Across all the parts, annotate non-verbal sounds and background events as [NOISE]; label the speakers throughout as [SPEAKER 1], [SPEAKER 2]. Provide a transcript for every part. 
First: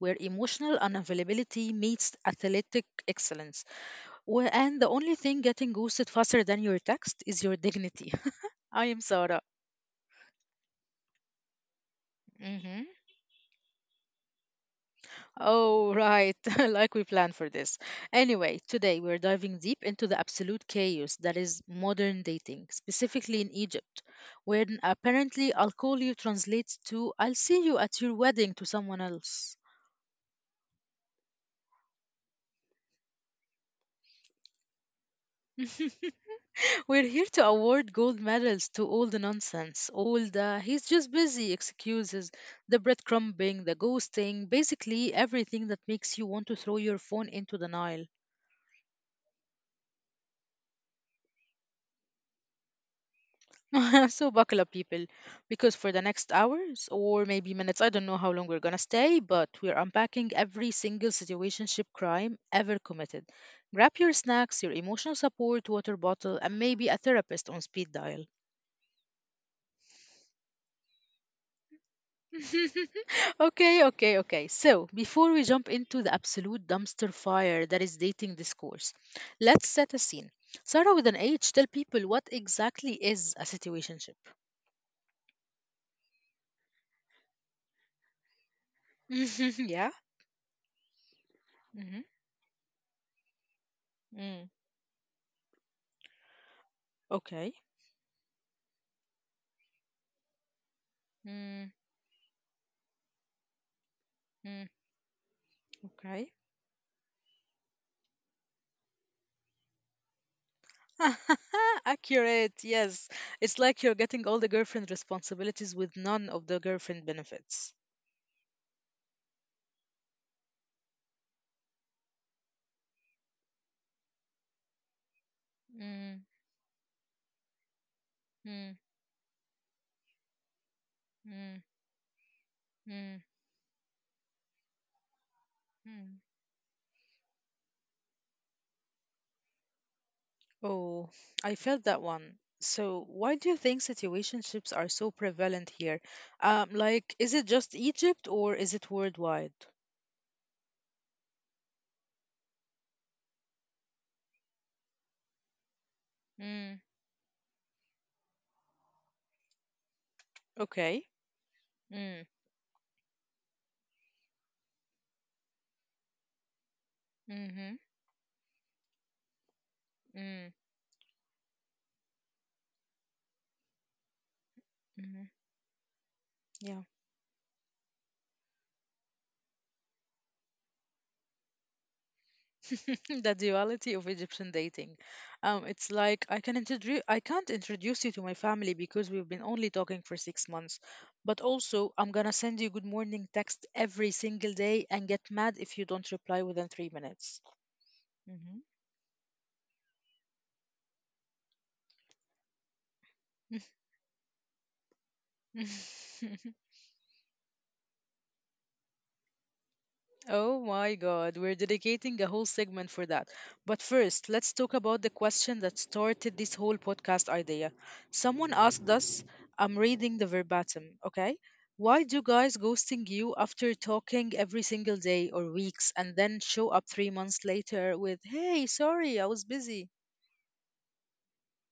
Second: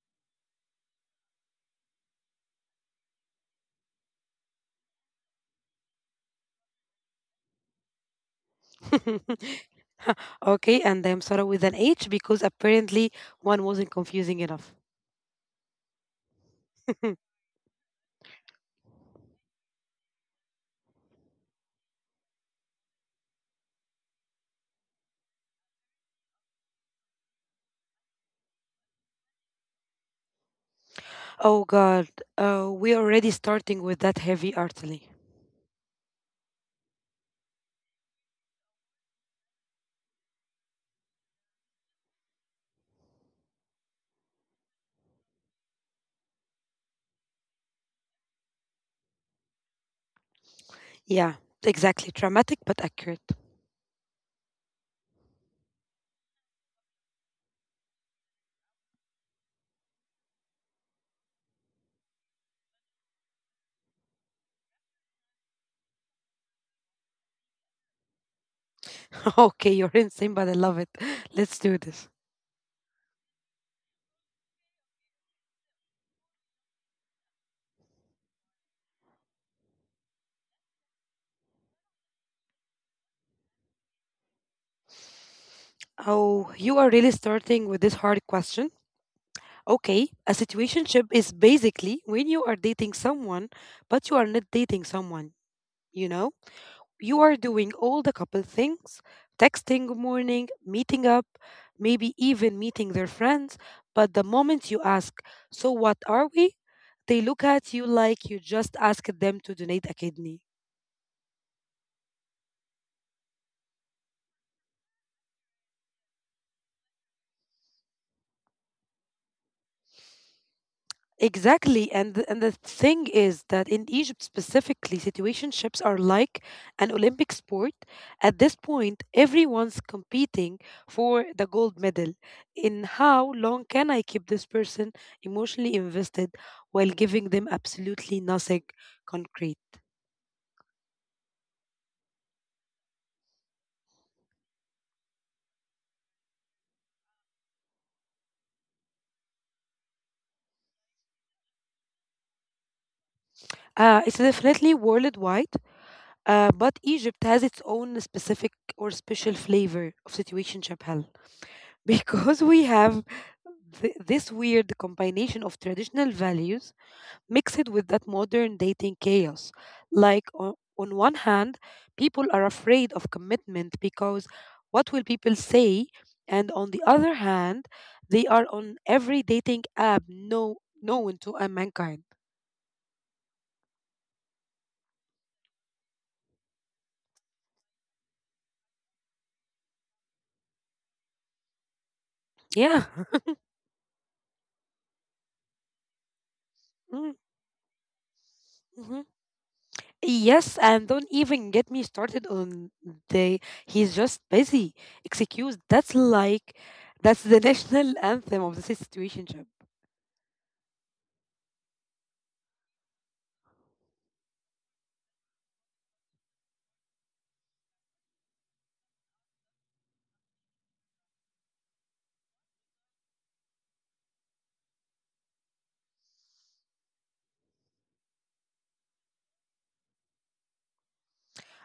[SPEAKER 1] where emotional unavailability meets athletic excellence. And the only thing getting ghosted faster than your text is your dignity. [LAUGHS] I am Sarah.
[SPEAKER 2] [LAUGHS] Okay, and I'm sorry with an H because
[SPEAKER 1] Hmm.
[SPEAKER 2] apparently one wasn't confusing enough.
[SPEAKER 1] Oh, right, [LAUGHS] like we
[SPEAKER 2] [LAUGHS]
[SPEAKER 1] planned for this. Anyway, today we're diving deep into the absolute chaos that is modern dating, specifically in Egypt, where apparently I'll call you translates to I'll see you at your wedding to someone else.
[SPEAKER 2] Oh God, we're already starting with that heavy artillery.
[SPEAKER 1] [LAUGHS] We're here to award gold medals to all the nonsense, all the he's just busy excuses, the breadcrumbing, the ghosting, basically everything that makes you want to throw your phone into the Nile.
[SPEAKER 2] Yeah, exactly. Dramatic but accurate.
[SPEAKER 1] [LAUGHS] So buckle up, people, because for the next hours or maybe minutes, I don't know how long we're gonna stay, but we're unpacking every single situationship crime ever committed. Grab your snacks, your emotional support, water bottle, and maybe a therapist on speed dial.
[SPEAKER 2] [LAUGHS] Okay, you're insane, but I love it. [LAUGHS] Let's do this.
[SPEAKER 1] [LAUGHS] Okay, okay, okay. So, before we jump into the absolute dumpster fire that is dating discourse, let's set a scene. Sarah with an H, tell people what exactly is a situationship.
[SPEAKER 2] Oh, you are really starting with this hard question.
[SPEAKER 1] [LAUGHS]
[SPEAKER 2] Okay,
[SPEAKER 1] Yeah?
[SPEAKER 2] a situationship is basically when
[SPEAKER 1] Hmm.
[SPEAKER 2] you are dating someone, but you are not
[SPEAKER 1] Mm.
[SPEAKER 2] dating someone, you know? You are doing
[SPEAKER 1] Okay.
[SPEAKER 2] all the couple things, texting good morning, meeting up,
[SPEAKER 1] Mm.
[SPEAKER 2] maybe even meeting their friends, but the moment you
[SPEAKER 1] Mm.
[SPEAKER 2] ask, "So what are we?"
[SPEAKER 1] Okay.
[SPEAKER 2] they look at you like you just asked them to donate a kidney.
[SPEAKER 1] [LAUGHS] Accurate, yes. It's like you're getting all the girlfriend responsibilities with none of the girlfriend benefits.
[SPEAKER 2] Exactly. And the thing is that in Egypt specifically, situationships are like
[SPEAKER 1] Mm.
[SPEAKER 2] an Olympic sport. At this
[SPEAKER 1] Mm.
[SPEAKER 2] point, everyone's competing for the gold
[SPEAKER 1] Mm.
[SPEAKER 2] medal. In how
[SPEAKER 1] Mm.
[SPEAKER 2] long can I keep this person emotionally
[SPEAKER 1] Mm.
[SPEAKER 2] invested while giving them absolutely nothing concrete?
[SPEAKER 1] Oh, I felt that one. So, why do you think situationships are so prevalent here? Like, is it just Egypt or is it worldwide?
[SPEAKER 2] It's definitely worldwide, but
[SPEAKER 1] Mm,
[SPEAKER 2] Egypt has its own specific or special flavor of situationship hell.
[SPEAKER 1] okay.
[SPEAKER 2] [LAUGHS]
[SPEAKER 1] Mm,
[SPEAKER 2] Because we have this weird combination of traditional values mixed
[SPEAKER 1] mm-hmm,
[SPEAKER 2] with that modern dating chaos. Like, on,
[SPEAKER 1] mm,
[SPEAKER 2] on one hand, people are afraid of commitment because what will people
[SPEAKER 1] mm-hmm.
[SPEAKER 2] say? And on the
[SPEAKER 1] Yeah.
[SPEAKER 2] other hand, they are on every dating app no, known to a mankind.
[SPEAKER 1] [LAUGHS] The duality of Egyptian dating. It's like I can't introduce you to my family because we've been only talking for 6 months. But also, I'm gonna send
[SPEAKER 2] Yeah.
[SPEAKER 1] you good morning text every single day and get mad if you don't reply
[SPEAKER 2] [LAUGHS]
[SPEAKER 1] within three
[SPEAKER 2] Mm,
[SPEAKER 1] minutes. Mm-hmm. [LAUGHS]
[SPEAKER 2] mhm. Yes, and don't even get me started on the he's just busy. Excuse, that's like
[SPEAKER 1] [LAUGHS]
[SPEAKER 2] that's the [LAUGHS] national anthem of the situationship.
[SPEAKER 1] Oh my God, we're dedicating a whole segment for that. But first, let's talk about the question that started this whole podcast idea. Someone asked us, I'm reading the verbatim, okay? Why do guys ghosting you after talking every single day or weeks and then show up 3 months later with, hey, sorry, I was busy?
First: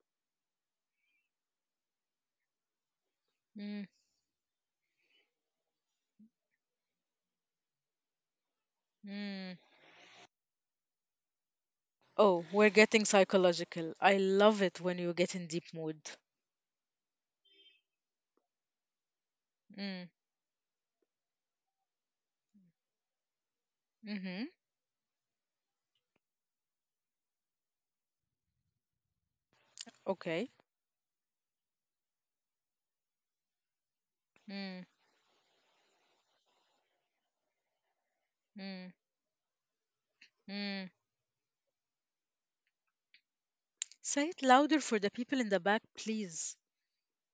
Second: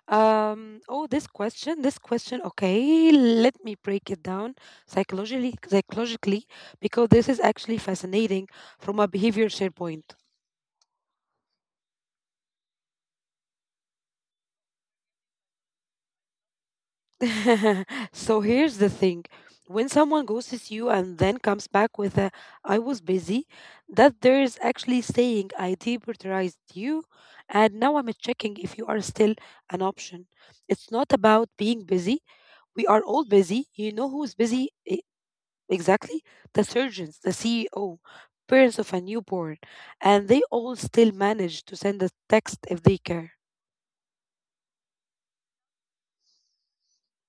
[SPEAKER 2] Oh, this question, okay, let me
[SPEAKER 1] Mm,
[SPEAKER 2] break it down psychologically because this is actually fascinating from a behavior
[SPEAKER 1] mm.
[SPEAKER 2] shared point.
[SPEAKER 1] Oh, we're getting psychological. I love it when you get in deep mood.
[SPEAKER 2] [LAUGHS] So here's the thing, when
[SPEAKER 1] Mm,
[SPEAKER 2] someone ghosts you and then comes back with a "I was busy," that
[SPEAKER 1] mm-hmm.
[SPEAKER 2] there is actually saying I deprioritized you and now I'm checking if you are still an option.
[SPEAKER 1] Okay.
[SPEAKER 2] It's not about being busy, we are all busy. You know who's busy?
[SPEAKER 1] Mm,
[SPEAKER 2] E- exactly, the surgeons, the CEO, parents
[SPEAKER 1] mm.
[SPEAKER 2] of a newborn, and they all
[SPEAKER 1] Mm.
[SPEAKER 2] still manage to send a text if they care.
[SPEAKER 1] Say it louder for the people in the back, please.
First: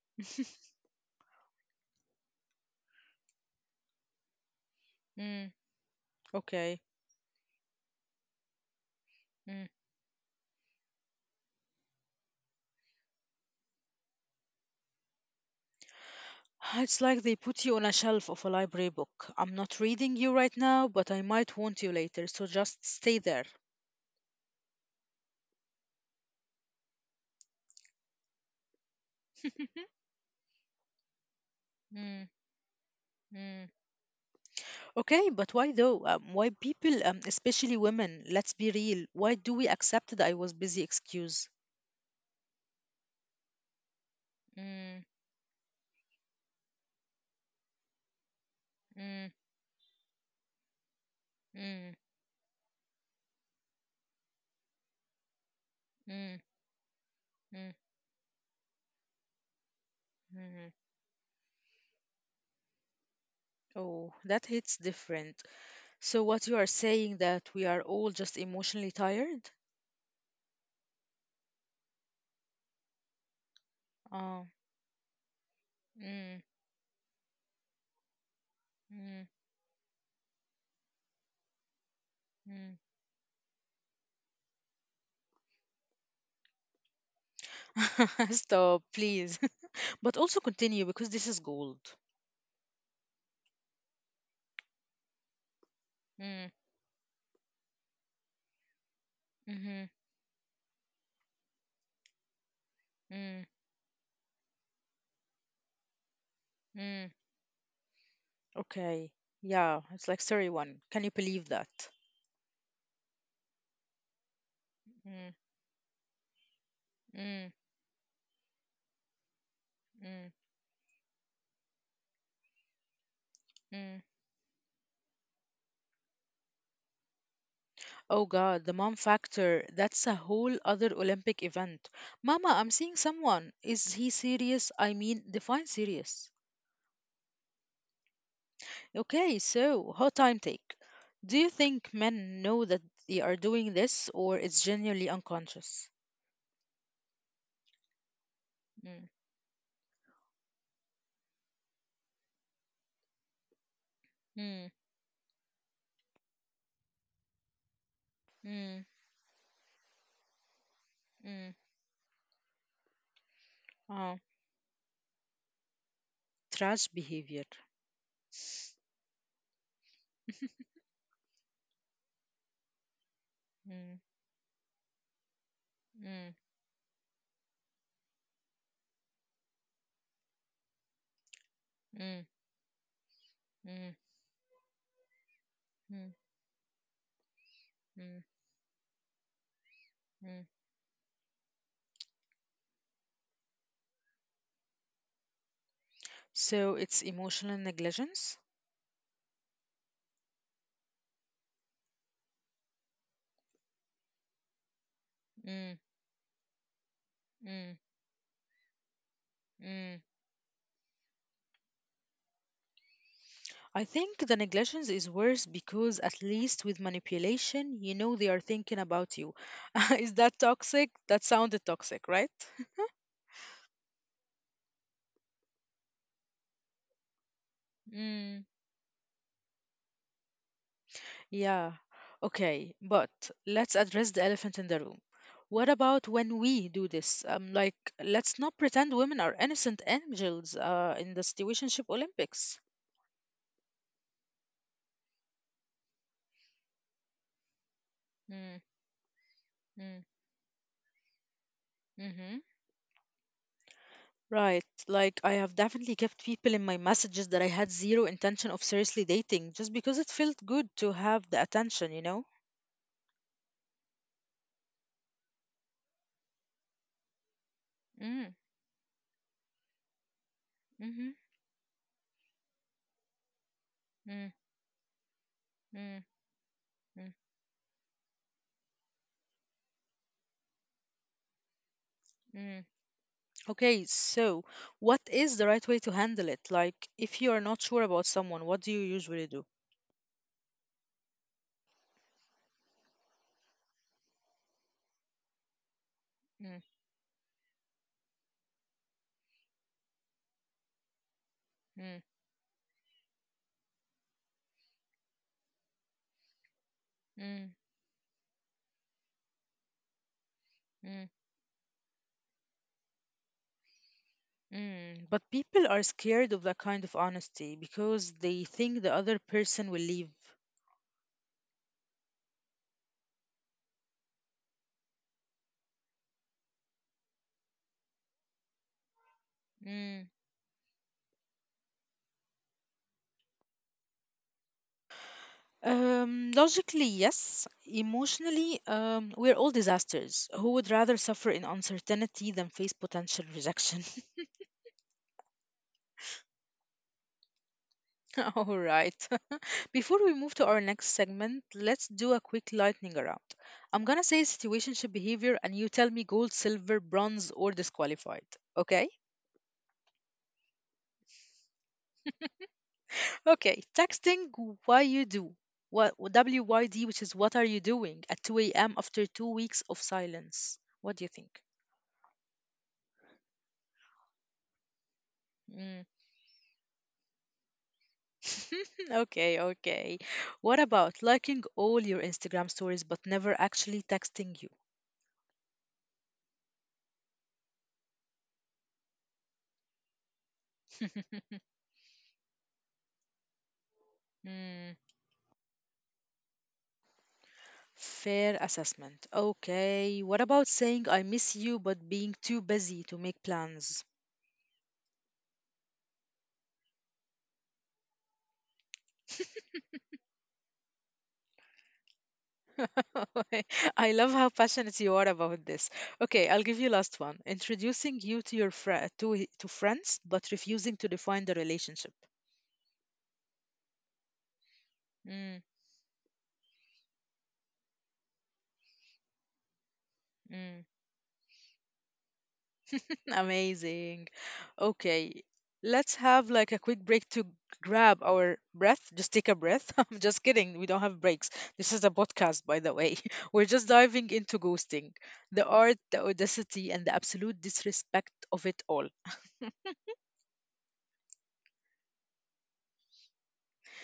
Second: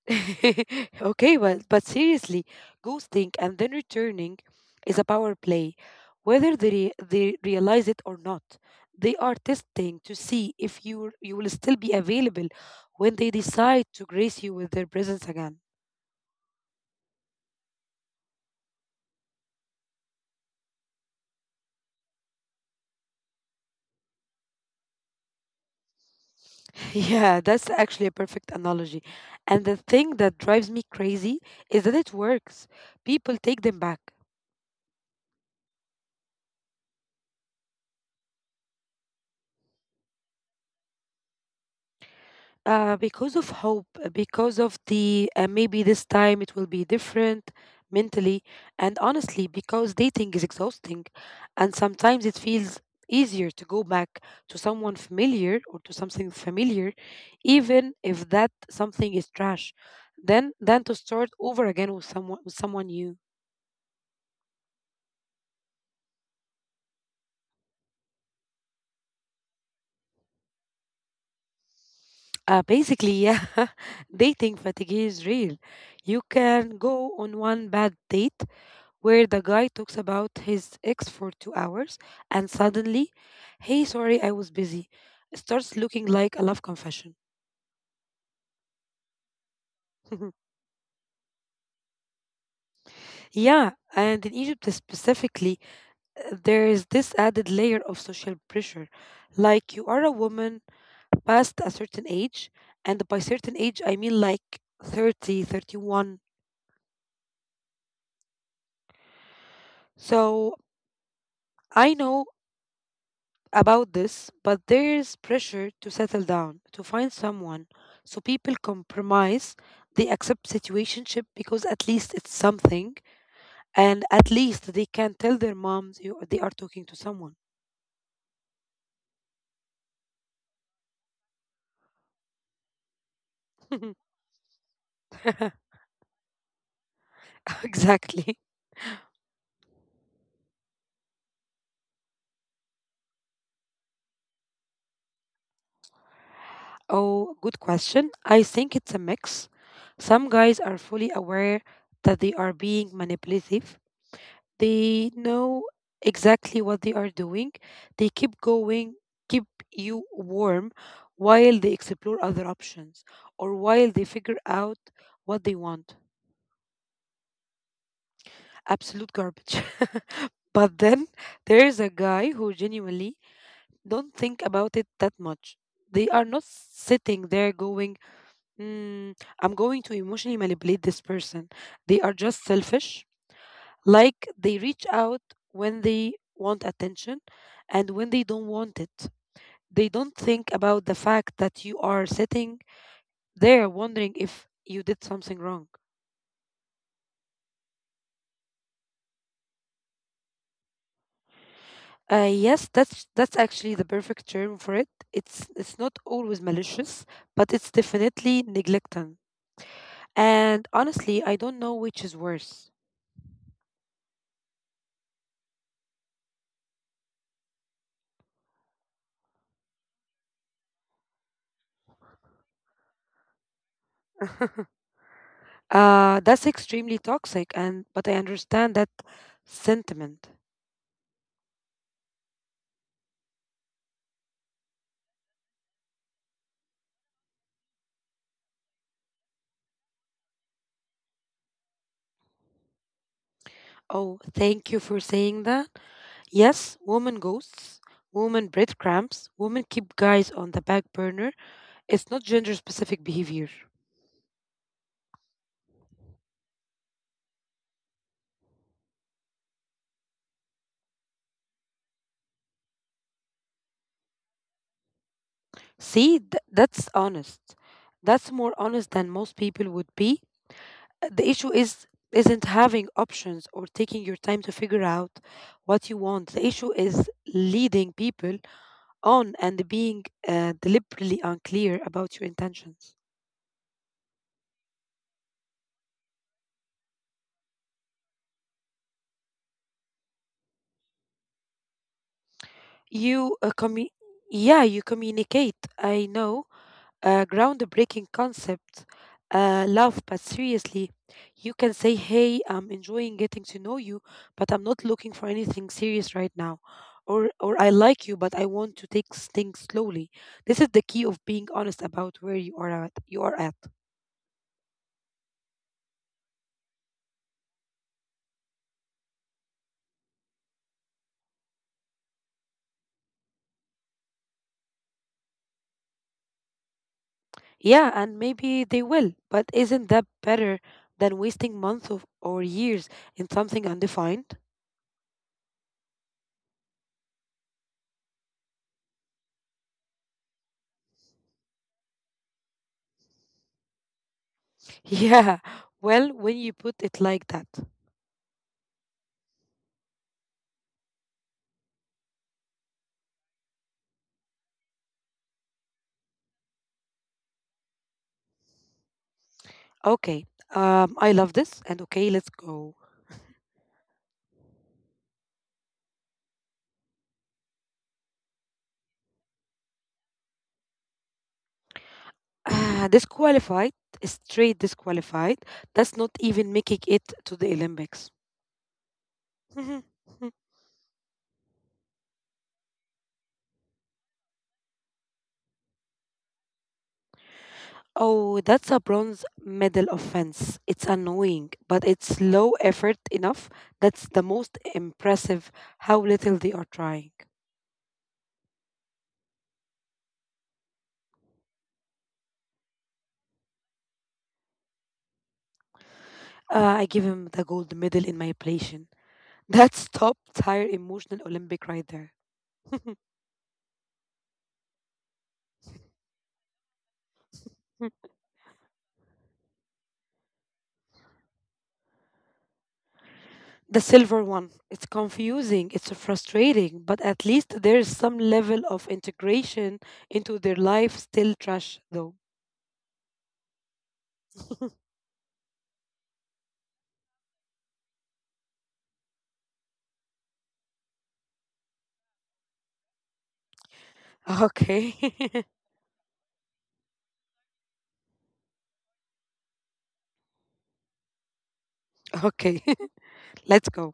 [SPEAKER 2] [LAUGHS] Okay, well, but seriously, ghosting and then returning is a power
[SPEAKER 1] Mm,
[SPEAKER 2] play, whether they
[SPEAKER 1] okay.
[SPEAKER 2] re- they realize it or not. They are
[SPEAKER 1] Mm.
[SPEAKER 2] testing to see if you will still be available when they decide to grace you with their presence again.
[SPEAKER 1] [SIGHS] It's like they put you on a shelf of a library book. I'm not reading you right now, but I might want you later, so just stay there.
[SPEAKER 2] [LAUGHS] Yeah, that's actually a perfect analogy. And the thing that drives me crazy is that it
[SPEAKER 1] Mm,
[SPEAKER 2] works. People take
[SPEAKER 1] mm.
[SPEAKER 2] them back.
[SPEAKER 1] Okay, but why though? Why people, especially women, let's be real, why do we accept the I was busy excuse?
[SPEAKER 2] Because of hope, because of
[SPEAKER 1] Mm,
[SPEAKER 2] the maybe this time it will be different mentally, and
[SPEAKER 1] mm,
[SPEAKER 2] honestly, because dating is exhausting, and
[SPEAKER 1] mm,
[SPEAKER 2] sometimes it feels easier to go back to someone familiar or to something
[SPEAKER 1] mm,
[SPEAKER 2] familiar,
[SPEAKER 1] mm,
[SPEAKER 2] even if that something is trash, then
[SPEAKER 1] mm.
[SPEAKER 2] than to start over again with someone new.
[SPEAKER 1] Oh, that hits different. So, what you are saying that we are all just emotionally tired?
[SPEAKER 2] Basically, yeah, [LAUGHS]
[SPEAKER 1] Oh,
[SPEAKER 2] dating fatigue is real. You
[SPEAKER 1] mm,
[SPEAKER 2] can go on one bad date where
[SPEAKER 1] mm,
[SPEAKER 2] the guy talks about his ex for 2 hours and
[SPEAKER 1] mm.
[SPEAKER 2] suddenly, hey, sorry, I was busy, starts looking like a love confession.
[SPEAKER 1] [LAUGHS] Stop, please. [LAUGHS] But also
[SPEAKER 2] [LAUGHS]
[SPEAKER 1] continue because this is gold.
[SPEAKER 2] Yeah, and in Egypt specifically,
[SPEAKER 1] Mm,
[SPEAKER 2] there is this added layer of social pressure. Like,
[SPEAKER 1] mm-hmm,
[SPEAKER 2] you are a woman past a certain age, and by
[SPEAKER 1] mm,
[SPEAKER 2] certain age, I mean like 30, 31.
[SPEAKER 1] mm. Okay. Yeah, it's like story
[SPEAKER 2] So
[SPEAKER 1] one. Can you believe that?
[SPEAKER 2] I know about this, but there is
[SPEAKER 1] Mm,
[SPEAKER 2] pressure to settle down, to find
[SPEAKER 1] mm,
[SPEAKER 2] someone. So people compromise, they
[SPEAKER 1] mm,
[SPEAKER 2] accept situationship because at least it's something,
[SPEAKER 1] mm.
[SPEAKER 2] and at least they can tell their moms you, they are talking to someone.
[SPEAKER 1] Oh God, the mom factor. That's a whole other Olympic event. Mama, I'm seeing someone. Is he
[SPEAKER 2] [LAUGHS]
[SPEAKER 1] serious? I mean, define serious.
[SPEAKER 2] Exactly.
[SPEAKER 1] Okay, so hot time take. Do you think men know that they are doing this or it's genuinely unconscious?
[SPEAKER 2] Oh, good question. I think it's a
[SPEAKER 1] Mm,
[SPEAKER 2] mix. Some guys are fully aware that they are being manipulative.
[SPEAKER 1] mm,
[SPEAKER 2] They know exactly what they are doing. They keep
[SPEAKER 1] mm,
[SPEAKER 2] going, keep you warm
[SPEAKER 1] mm.
[SPEAKER 2] while they explore other options or while they
[SPEAKER 1] Oh,
[SPEAKER 2] figure out what they want.
[SPEAKER 1] trash behavior.
[SPEAKER 2] Absolute garbage. [LAUGHS] But then there's a guy who genuinely
[SPEAKER 1] Mm,
[SPEAKER 2] don't think about it that much. They are
[SPEAKER 1] mm,
[SPEAKER 2] not sitting there going, mm, I'm going to emotionally manipulate this person. They are
[SPEAKER 1] mm,
[SPEAKER 2] just selfish.
[SPEAKER 1] mm,
[SPEAKER 2] Like they reach out when they
[SPEAKER 1] mm,
[SPEAKER 2] want attention and when they
[SPEAKER 1] mm,
[SPEAKER 2] don't want it. They don't think
[SPEAKER 1] mm.
[SPEAKER 2] about the fact that you are sitting there wondering if you did something wrong.
[SPEAKER 1] So it's emotional negligence?
[SPEAKER 2] Yes, that's actually the perfect term for it. It's
[SPEAKER 1] Mm,
[SPEAKER 2] not always malicious, but it's
[SPEAKER 1] mm,
[SPEAKER 2] definitely neglectant.
[SPEAKER 1] mm.
[SPEAKER 2] And honestly, I don't know which is worse.
[SPEAKER 1] I think the negligence is worse because at least with manipulation, you know they are thinking about you. [LAUGHS] Is that toxic? That sounded toxic, right?
[SPEAKER 2] [LAUGHS] That's extremely toxic, and but I
[SPEAKER 1] [LAUGHS]
[SPEAKER 2] understand that sentiment.
[SPEAKER 1] Yeah, okay, but let's address the elephant in the room. What about when we do this? Like, let's not pretend women are innocent angels in the situationship Olympics.
[SPEAKER 2] Oh, thank you for saying that. Yes, women ghosts, women
[SPEAKER 1] Mm,
[SPEAKER 2] breadcrumbs, women keep
[SPEAKER 1] mm,
[SPEAKER 2] guys on the back burner. It's not
[SPEAKER 1] mm-hmm.
[SPEAKER 2] gender specific behavior.
[SPEAKER 1] Right, like, I have definitely kept people in my messages that I had zero intention of seriously dating just because it felt good to have the attention, you know?
[SPEAKER 2] See, that's honest. That's
[SPEAKER 1] Mm,
[SPEAKER 2] more honest than most people would be. Uh,
[SPEAKER 1] mm-hmm,
[SPEAKER 2] The issue is isn't having options or taking your
[SPEAKER 1] mm,
[SPEAKER 2] time to figure out what you
[SPEAKER 1] mm,
[SPEAKER 2] want. The issue is
[SPEAKER 1] mm,
[SPEAKER 2] leading people on and being deliberately unclear about your
[SPEAKER 1] mm.
[SPEAKER 2] intentions.
[SPEAKER 1] Okay, so what is the right way to handle it? Like, if you are not sure about someone, what do you usually do?
[SPEAKER 2] You uh, commu- yeah, you communicate. I know,
[SPEAKER 1] Mm,
[SPEAKER 2] a groundbreaking concept. Love, but seriously, you can say,
[SPEAKER 1] mm,
[SPEAKER 2] "Hey, I'm enjoying getting to know you, but I'm not looking for anything serious right now." Or,
[SPEAKER 1] mm,
[SPEAKER 2] "I like you, but I want to take things slowly." This is the key
[SPEAKER 1] mm.
[SPEAKER 2] of being honest about where you are at.
[SPEAKER 1] Mm, but people are scared of that kind of honesty because they think the other person will leave.
[SPEAKER 2] Yeah, and maybe they will, but isn't that
[SPEAKER 1] Mm.
[SPEAKER 2] better than wasting months of, or years in something undefined?
[SPEAKER 1] Logically, yes. Emotionally, we're all disasters. Who would rather suffer in uncertainty than face potential rejection?
[SPEAKER 2] [LAUGHS] Yeah, well, when you put it like that.
[SPEAKER 1] [LAUGHS] All right. Before we move to our next segment, let's do a quick lightning round. I'm gonna say situationship behavior and you tell me gold, silver, bronze, or disqualified. Okay?
[SPEAKER 2] Okay, I love this, and okay, let's go.
[SPEAKER 1] Okay. Texting why you do. What WYD, which is what are you doing at 2 a.m. after 2 weeks of silence? What do you think?
[SPEAKER 2] Ah, disqualified, straight disqualified.
[SPEAKER 1] Mm.
[SPEAKER 2] That's not even making it to the Olympics.
[SPEAKER 1] [LAUGHS] Okay,
[SPEAKER 2] [LAUGHS] Mhm.
[SPEAKER 1] okay.
[SPEAKER 2] Mm.
[SPEAKER 1] What about liking all your Instagram stories but never actually texting you?
[SPEAKER 2] Oh, that's a bronze medal offense. It's annoying,
[SPEAKER 1] [LAUGHS]
[SPEAKER 2] but it's low effort enough. That's the most
[SPEAKER 1] Hmm.
[SPEAKER 2] impressive how little they are trying.
[SPEAKER 1] Fair assessment. Okay. What about saying I miss you but being too busy to make plans?
[SPEAKER 2] I give him the gold medal in my ablation. [LAUGHS] That's top tier emotional Olympic right there.
[SPEAKER 1] [LAUGHS] I love how passionate you are about this. Okay, I'll give you last one. Introducing you to your fri to friends but refusing to define the relationship.
[SPEAKER 2] The silver one. It's
[SPEAKER 1] Mm,
[SPEAKER 2] confusing, it's frustrating, but at least there is some level of integration into their
[SPEAKER 1] mm.
[SPEAKER 2] life. Still trash though.
[SPEAKER 1] Amazing. Okay, let's have like a quick break to grab our breath. Just take a breath. [LAUGHS] I'm just kidding. We don't have breaks. This is a podcast, by the way. [LAUGHS] We're just diving into
[SPEAKER 2] Okay.
[SPEAKER 1] ghosting,
[SPEAKER 2] [LAUGHS]
[SPEAKER 1] the art, the audacity, and the absolute disrespect of it all.
[SPEAKER 2] Okay. [LAUGHS] Let's go.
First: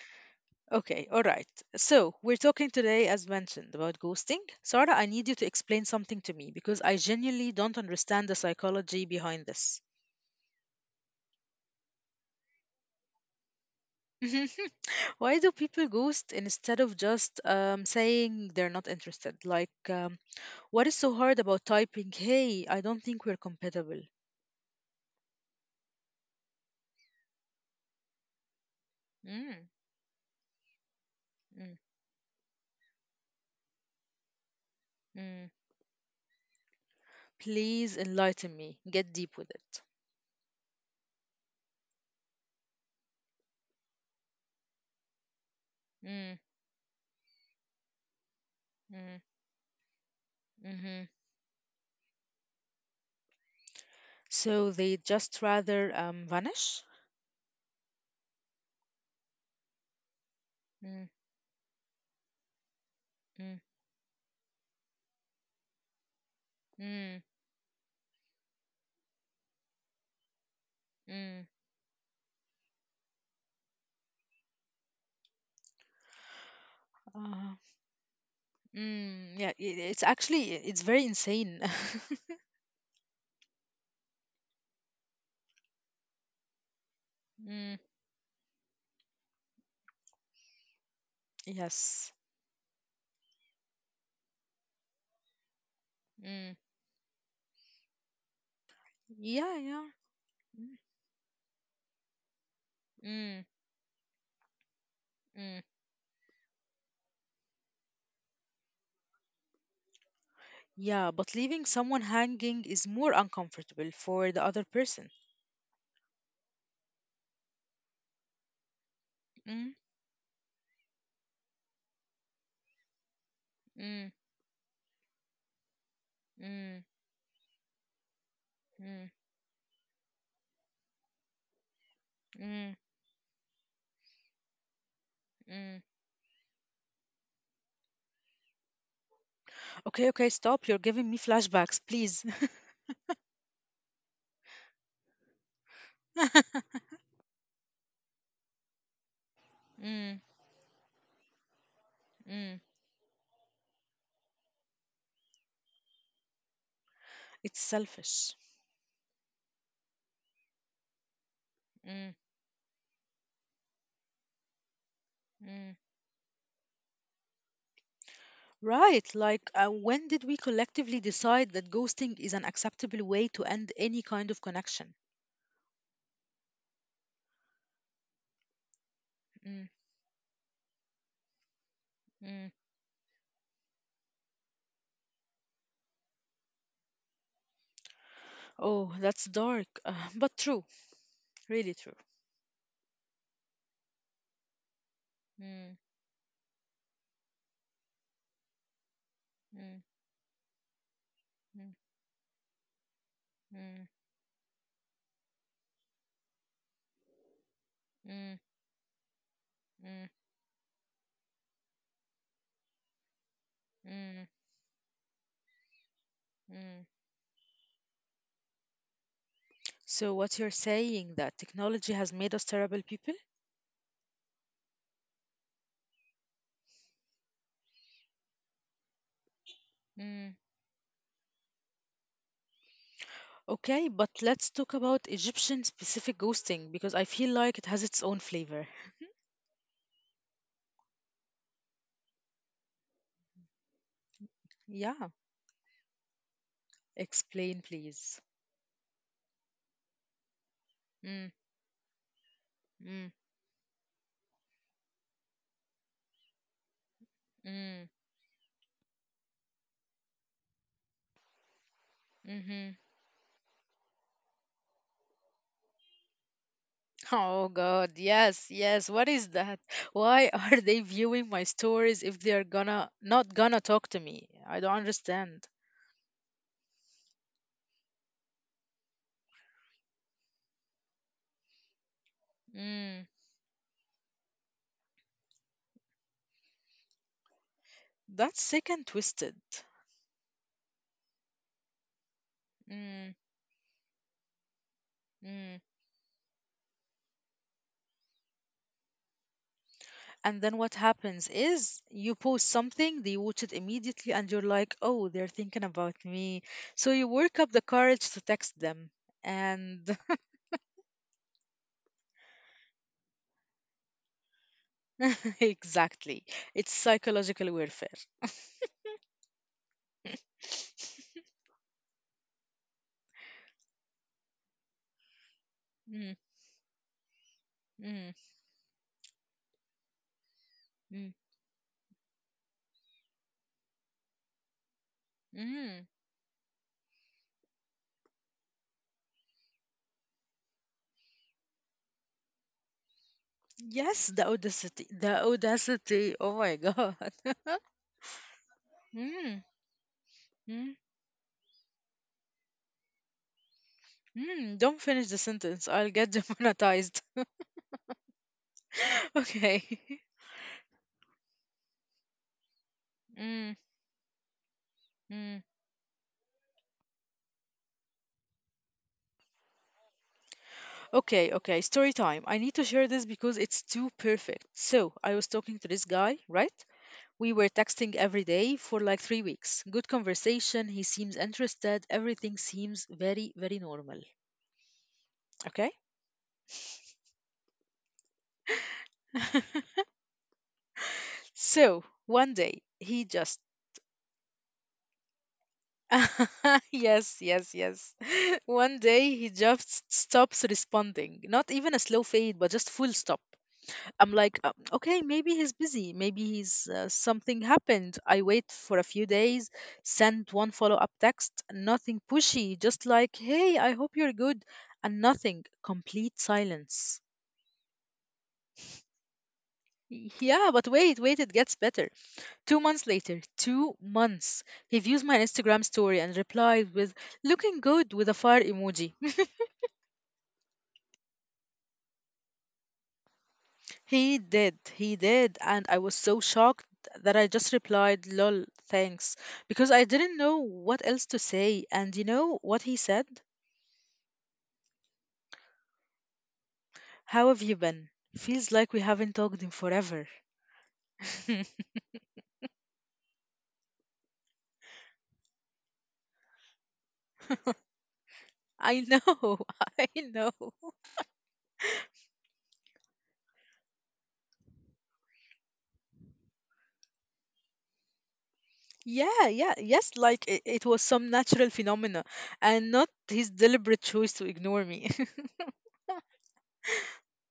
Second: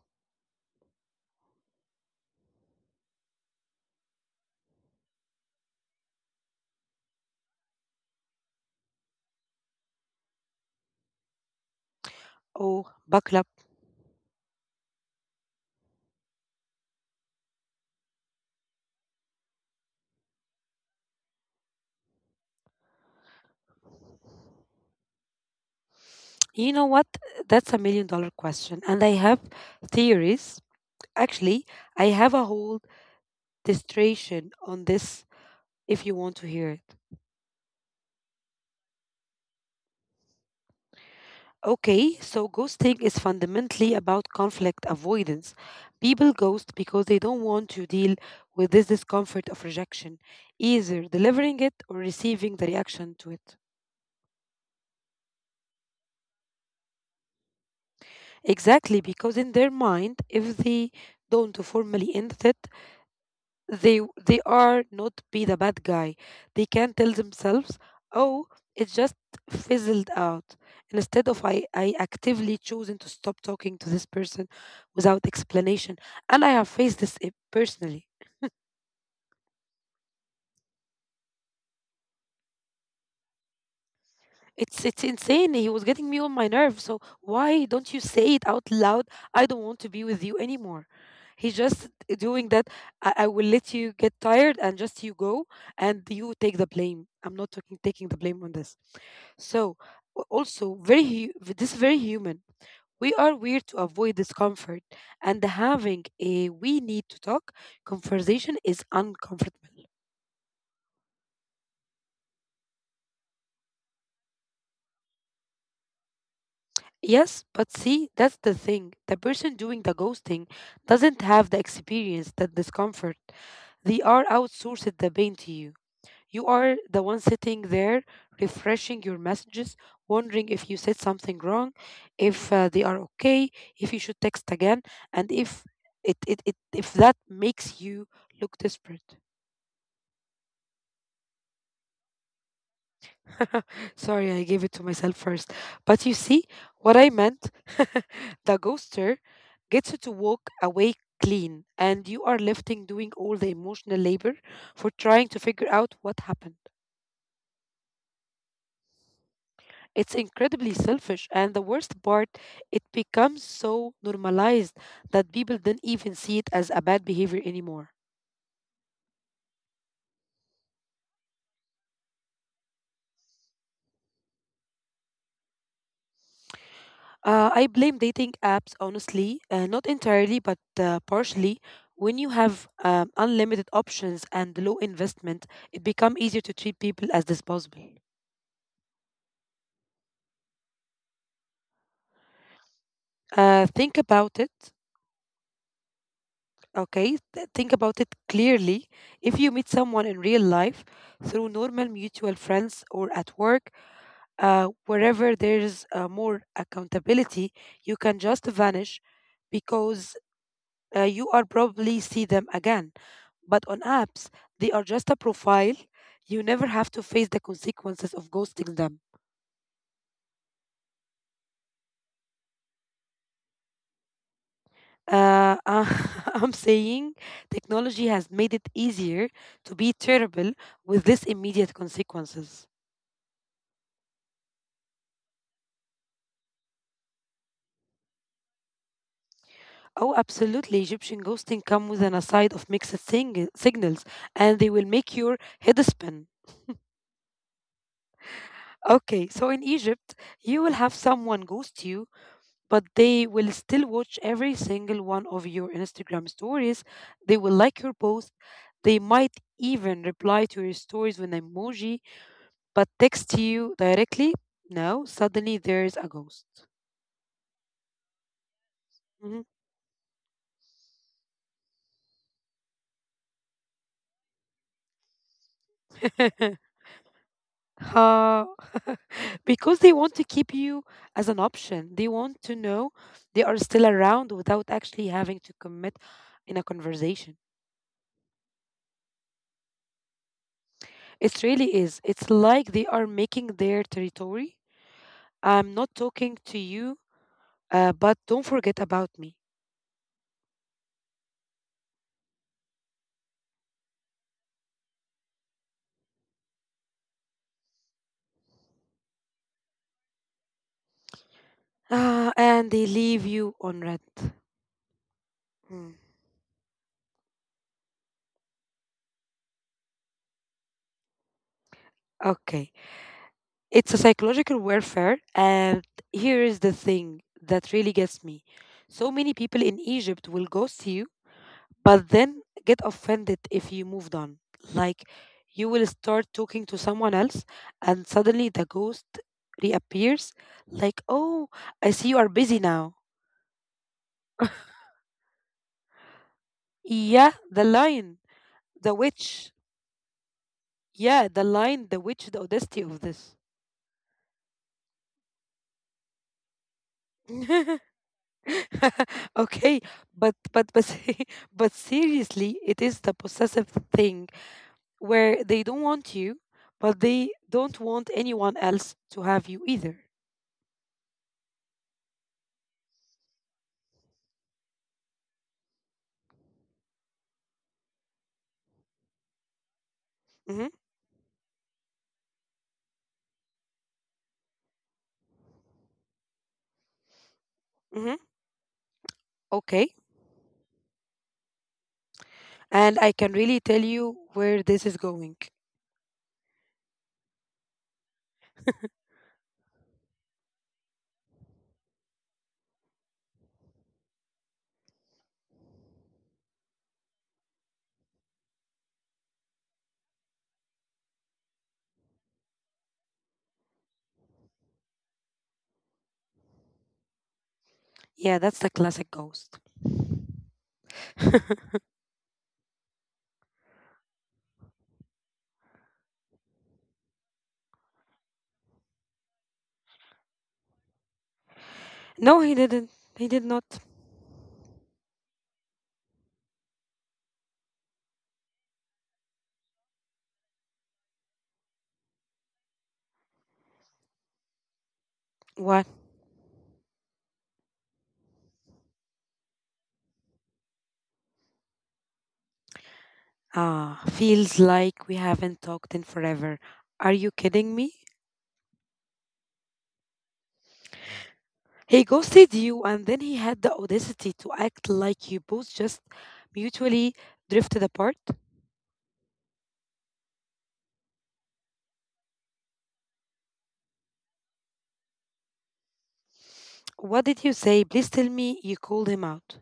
[SPEAKER 1] Okay, all right. So we're talking today, as mentioned, about ghosting. Sarah, I need you to explain something to me because I genuinely don't understand the psychology behind this.
[SPEAKER 2] Oh, buckle up.
[SPEAKER 1] [LAUGHS] Why do people ghost instead of just saying they're not interested? Like, what is so hard about typing, hey, I don't think we're compatible?
[SPEAKER 2] You know what? That's a million dollar question. And I have
[SPEAKER 1] Mm,
[SPEAKER 2] theories. Actually,
[SPEAKER 1] mm,
[SPEAKER 2] I have a whole dissertation on this
[SPEAKER 1] mm.
[SPEAKER 2] if you want to hear it.
[SPEAKER 1] Please enlighten me. Get deep with it.
[SPEAKER 2] Okay, so ghosting is fundamentally about conflict avoidance. People
[SPEAKER 1] Mm,
[SPEAKER 2] ghost because they don't want to deal with this
[SPEAKER 1] mm,
[SPEAKER 2] discomfort of rejection, either
[SPEAKER 1] hmm.
[SPEAKER 2] delivering it or receiving the reaction to it.
[SPEAKER 1] So they just rather vanish?
[SPEAKER 2] Exactly, because in their mind, if they
[SPEAKER 1] Mm,
[SPEAKER 2] don't formally end it,
[SPEAKER 1] mm,
[SPEAKER 2] they they are not be the bad guy. They can tell
[SPEAKER 1] mm,
[SPEAKER 2] themselves, oh, it just fizzled out instead
[SPEAKER 1] mm.
[SPEAKER 2] of I actively choosing to stop talking to this person without explanation. And I have faced this
[SPEAKER 1] Uh,
[SPEAKER 2] personally.
[SPEAKER 1] mm, yeah, it's actually, it's very insane. [LAUGHS]
[SPEAKER 2] It's insane. He was getting me on my nerve. So why
[SPEAKER 1] Mm,
[SPEAKER 2] don't you say it out loud? I don't want to be with you anymore. He's just
[SPEAKER 1] yes.
[SPEAKER 2] doing that. I will let you get tired and just you go and you
[SPEAKER 1] Mm,
[SPEAKER 2] take the blame. I'm not talking taking the blame on this.
[SPEAKER 1] yeah,
[SPEAKER 2] So
[SPEAKER 1] yeah.
[SPEAKER 2] a-
[SPEAKER 1] Mm,
[SPEAKER 2] also very this is very human. We are
[SPEAKER 1] mm,
[SPEAKER 2] weird to avoid discomfort, and
[SPEAKER 1] mm.
[SPEAKER 2] having a "we need to talk" conversation is uncomfortable.
[SPEAKER 1] Yeah, but leaving someone hanging is more uncomfortable for the other person.
[SPEAKER 2] Yes, but see, that's the thing. The person
[SPEAKER 1] Mm,
[SPEAKER 2] doing the ghosting doesn't have the experience, the discomfort.
[SPEAKER 1] mm,
[SPEAKER 2] They are outsourced the pain to you. You
[SPEAKER 1] mm,
[SPEAKER 2] are the one sitting there,
[SPEAKER 1] mm,
[SPEAKER 2] refreshing your messages, wondering if you said something wrong, if
[SPEAKER 1] mm,
[SPEAKER 2] they are okay, if you should text again, and if
[SPEAKER 1] mm.
[SPEAKER 2] it, it, it if that makes you look desperate.
[SPEAKER 1] Okay, okay, stop. You're giving me flashbacks, please.
[SPEAKER 2] [LAUGHS] Sorry, I gave it to myself first. But you see
[SPEAKER 1] [LAUGHS]
[SPEAKER 2] what I meant? [LAUGHS] The ghoster gets you
[SPEAKER 1] Mm,
[SPEAKER 2] to walk away clean, and you are
[SPEAKER 1] mm.
[SPEAKER 2] left in doing all the emotional labor for trying to figure out what happened.
[SPEAKER 1] It's selfish.
[SPEAKER 2] It's incredibly selfish, and the worst
[SPEAKER 1] Mm,
[SPEAKER 2] part, it becomes so normalized that people
[SPEAKER 1] mm.
[SPEAKER 2] don't even see it as a bad behavior anymore.
[SPEAKER 1] Right, like when did we collectively decide that ghosting is an acceptable way to end any kind of connection?
[SPEAKER 2] I blame dating apps, honestly,
[SPEAKER 1] Mm,
[SPEAKER 2] not entirely, but partially. When you
[SPEAKER 1] mm.
[SPEAKER 2] have unlimited options and low investment, it becomes easier to treat people as disposable.
[SPEAKER 1] Oh, that's dark, but true, really true.
[SPEAKER 2] Think about it,
[SPEAKER 1] Mm,
[SPEAKER 2] okay? Think about it clearly. If you meet
[SPEAKER 1] mm,
[SPEAKER 2] someone in real life through
[SPEAKER 1] mm,
[SPEAKER 2] normal mutual friends or at work,
[SPEAKER 1] mm,
[SPEAKER 2] wherever there's more accountability, you can
[SPEAKER 1] mm,
[SPEAKER 2] just vanish
[SPEAKER 1] mm,
[SPEAKER 2] because you are probably see them again. But on
[SPEAKER 1] mm,
[SPEAKER 2] apps, they are just a profile. You never
[SPEAKER 1] mm.
[SPEAKER 2] have to face the consequences of ghosting them.
[SPEAKER 1] So, what you're saying that technology has made us terrible people?
[SPEAKER 2] Uh, [LAUGHS] I'm saying technology has made it easier to be
[SPEAKER 1] Mm.
[SPEAKER 2] terrible with these immediate consequences.
[SPEAKER 1] Okay, but let's talk about Egyptian specific ghosting because I feel like it has its own flavor.
[SPEAKER 2] Oh, absolutely. Egyptian ghosting come with an aside of mixed signals, and they will
[SPEAKER 1] Yeah,
[SPEAKER 2] make your head spin.
[SPEAKER 1] explain please.
[SPEAKER 2] Okay, so in Egypt, you will have
[SPEAKER 1] Mm,
[SPEAKER 2] someone ghost you but
[SPEAKER 1] mm,
[SPEAKER 2] they will still watch every single one of your Instagram stories. They will
[SPEAKER 1] mm,
[SPEAKER 2] like your post. They might even reply to your stories with an emoji,
[SPEAKER 1] mm-hmm.
[SPEAKER 2] but text you directly. No, suddenly there's a ghost.
[SPEAKER 1] Oh God, yes, yes. What is
[SPEAKER 2] Mhm.
[SPEAKER 1] that? Why [LAUGHS] are they viewing my stories if they are gonna not gonna talk to me? I don't understand.
[SPEAKER 2] [LAUGHS] Ha. [LAUGHS] Because they want to keep you as an option. They want to know
[SPEAKER 1] Mm,
[SPEAKER 2] they are still around without actually having to commit in a conversation.
[SPEAKER 1] that's sick and twisted.
[SPEAKER 2] It really is. It's like they are
[SPEAKER 1] Mm,
[SPEAKER 2] making their territory. I'm not
[SPEAKER 1] mm.
[SPEAKER 2] talking to you, but don't forget about me.
[SPEAKER 1] And then what happens is you post something, they watch it immediately, and you're like, oh, they're thinking about me. So you work up the courage to text them. And
[SPEAKER 2] Ah, and they leave you on red. Hmm.
[SPEAKER 1] [LAUGHS] exactly, it's psychological warfare.
[SPEAKER 2] Okay. It's a psychological warfare, and here is the
[SPEAKER 1] Mm,
[SPEAKER 2] thing that really gets me.
[SPEAKER 1] mm,
[SPEAKER 2] So many people in Egypt will ghost you, but
[SPEAKER 1] mm,
[SPEAKER 2] then get offended if you moved on. Like, you will start talking to
[SPEAKER 1] mm.
[SPEAKER 2] someone else, and suddenly the ghost reappears, like, oh, I see you are busy now.
[SPEAKER 1] Yes, the audacity, the
[SPEAKER 2] Yeah,
[SPEAKER 1] audacity. Oh
[SPEAKER 2] the
[SPEAKER 1] my [LAUGHS]
[SPEAKER 2] lion,
[SPEAKER 1] God.
[SPEAKER 2] the witch.
[SPEAKER 1] Mm,
[SPEAKER 2] Yeah, the line, the
[SPEAKER 1] mm,
[SPEAKER 2] witch, the audacity of this.
[SPEAKER 1] mm. Don't finish the sentence. I'll get
[SPEAKER 2] [LAUGHS]
[SPEAKER 1] demonetized.
[SPEAKER 2] okay, but
[SPEAKER 1] [LAUGHS]
[SPEAKER 2] but but se-
[SPEAKER 1] Okay.
[SPEAKER 2] [LAUGHS]
[SPEAKER 1] [LAUGHS]
[SPEAKER 2] but seriously, it is the possessive thing
[SPEAKER 1] Mm,
[SPEAKER 2] where they don't want you,
[SPEAKER 1] mm.
[SPEAKER 2] but they don't want anyone else to have you either.
[SPEAKER 1] Okay, okay, story time. I need to share this because it's too perfect. So, I was talking to this guy, right? We were texting every day for
[SPEAKER 2] Mm-hmm,
[SPEAKER 1] like 3 weeks. Good conversation. He seems interested. Everything seems very, very normal. Okay?
[SPEAKER 2] mm-hmm. Okay,
[SPEAKER 1] [LAUGHS]
[SPEAKER 2] and I can really tell
[SPEAKER 1] So,
[SPEAKER 2] you
[SPEAKER 1] one
[SPEAKER 2] where
[SPEAKER 1] day,
[SPEAKER 2] this is
[SPEAKER 1] he
[SPEAKER 2] going.
[SPEAKER 1] just. [LAUGHS] Yes, yes, yes. [LAUGHS] One day, he just stops responding. Not even a slow fade, but just full stop. I'm like, " okay, maybe he's busy. Maybe he's something happened. I wait for a few days, send one follow up text, nothing pushy, just like, hey, I hope you're good, and nothing,
[SPEAKER 2] Yeah,
[SPEAKER 1] complete
[SPEAKER 2] that's the classic
[SPEAKER 1] silence.
[SPEAKER 2] ghost.
[SPEAKER 1] Yeah, but wait, wait, it gets better. 2 months later, 2 months, he views my Instagram story and replied with looking good with a fire emoji.
[SPEAKER 2] No, he didn't. He did not.
[SPEAKER 1] He did, and I was so shocked that I just replied, lol, thanks, because I didn't know what else to say. And you know what he said?
[SPEAKER 2] What?
[SPEAKER 1] How have you been? Feels like we haven't talked in forever. [LAUGHS]
[SPEAKER 2] Ah, feels like we haven't talked in forever. Are you kidding me?
[SPEAKER 1] I know,
[SPEAKER 2] He
[SPEAKER 1] [LAUGHS] I
[SPEAKER 2] ghosted
[SPEAKER 1] know.
[SPEAKER 2] you, and then he had the audacity to act like you both just mutually drifted apart.
[SPEAKER 1] Yeah, yeah, yes, like it was some natural phenomena and not his deliberate choice to ignore me.
[SPEAKER 2] What
[SPEAKER 1] [LAUGHS]
[SPEAKER 2] did you say? Please tell me you called him out.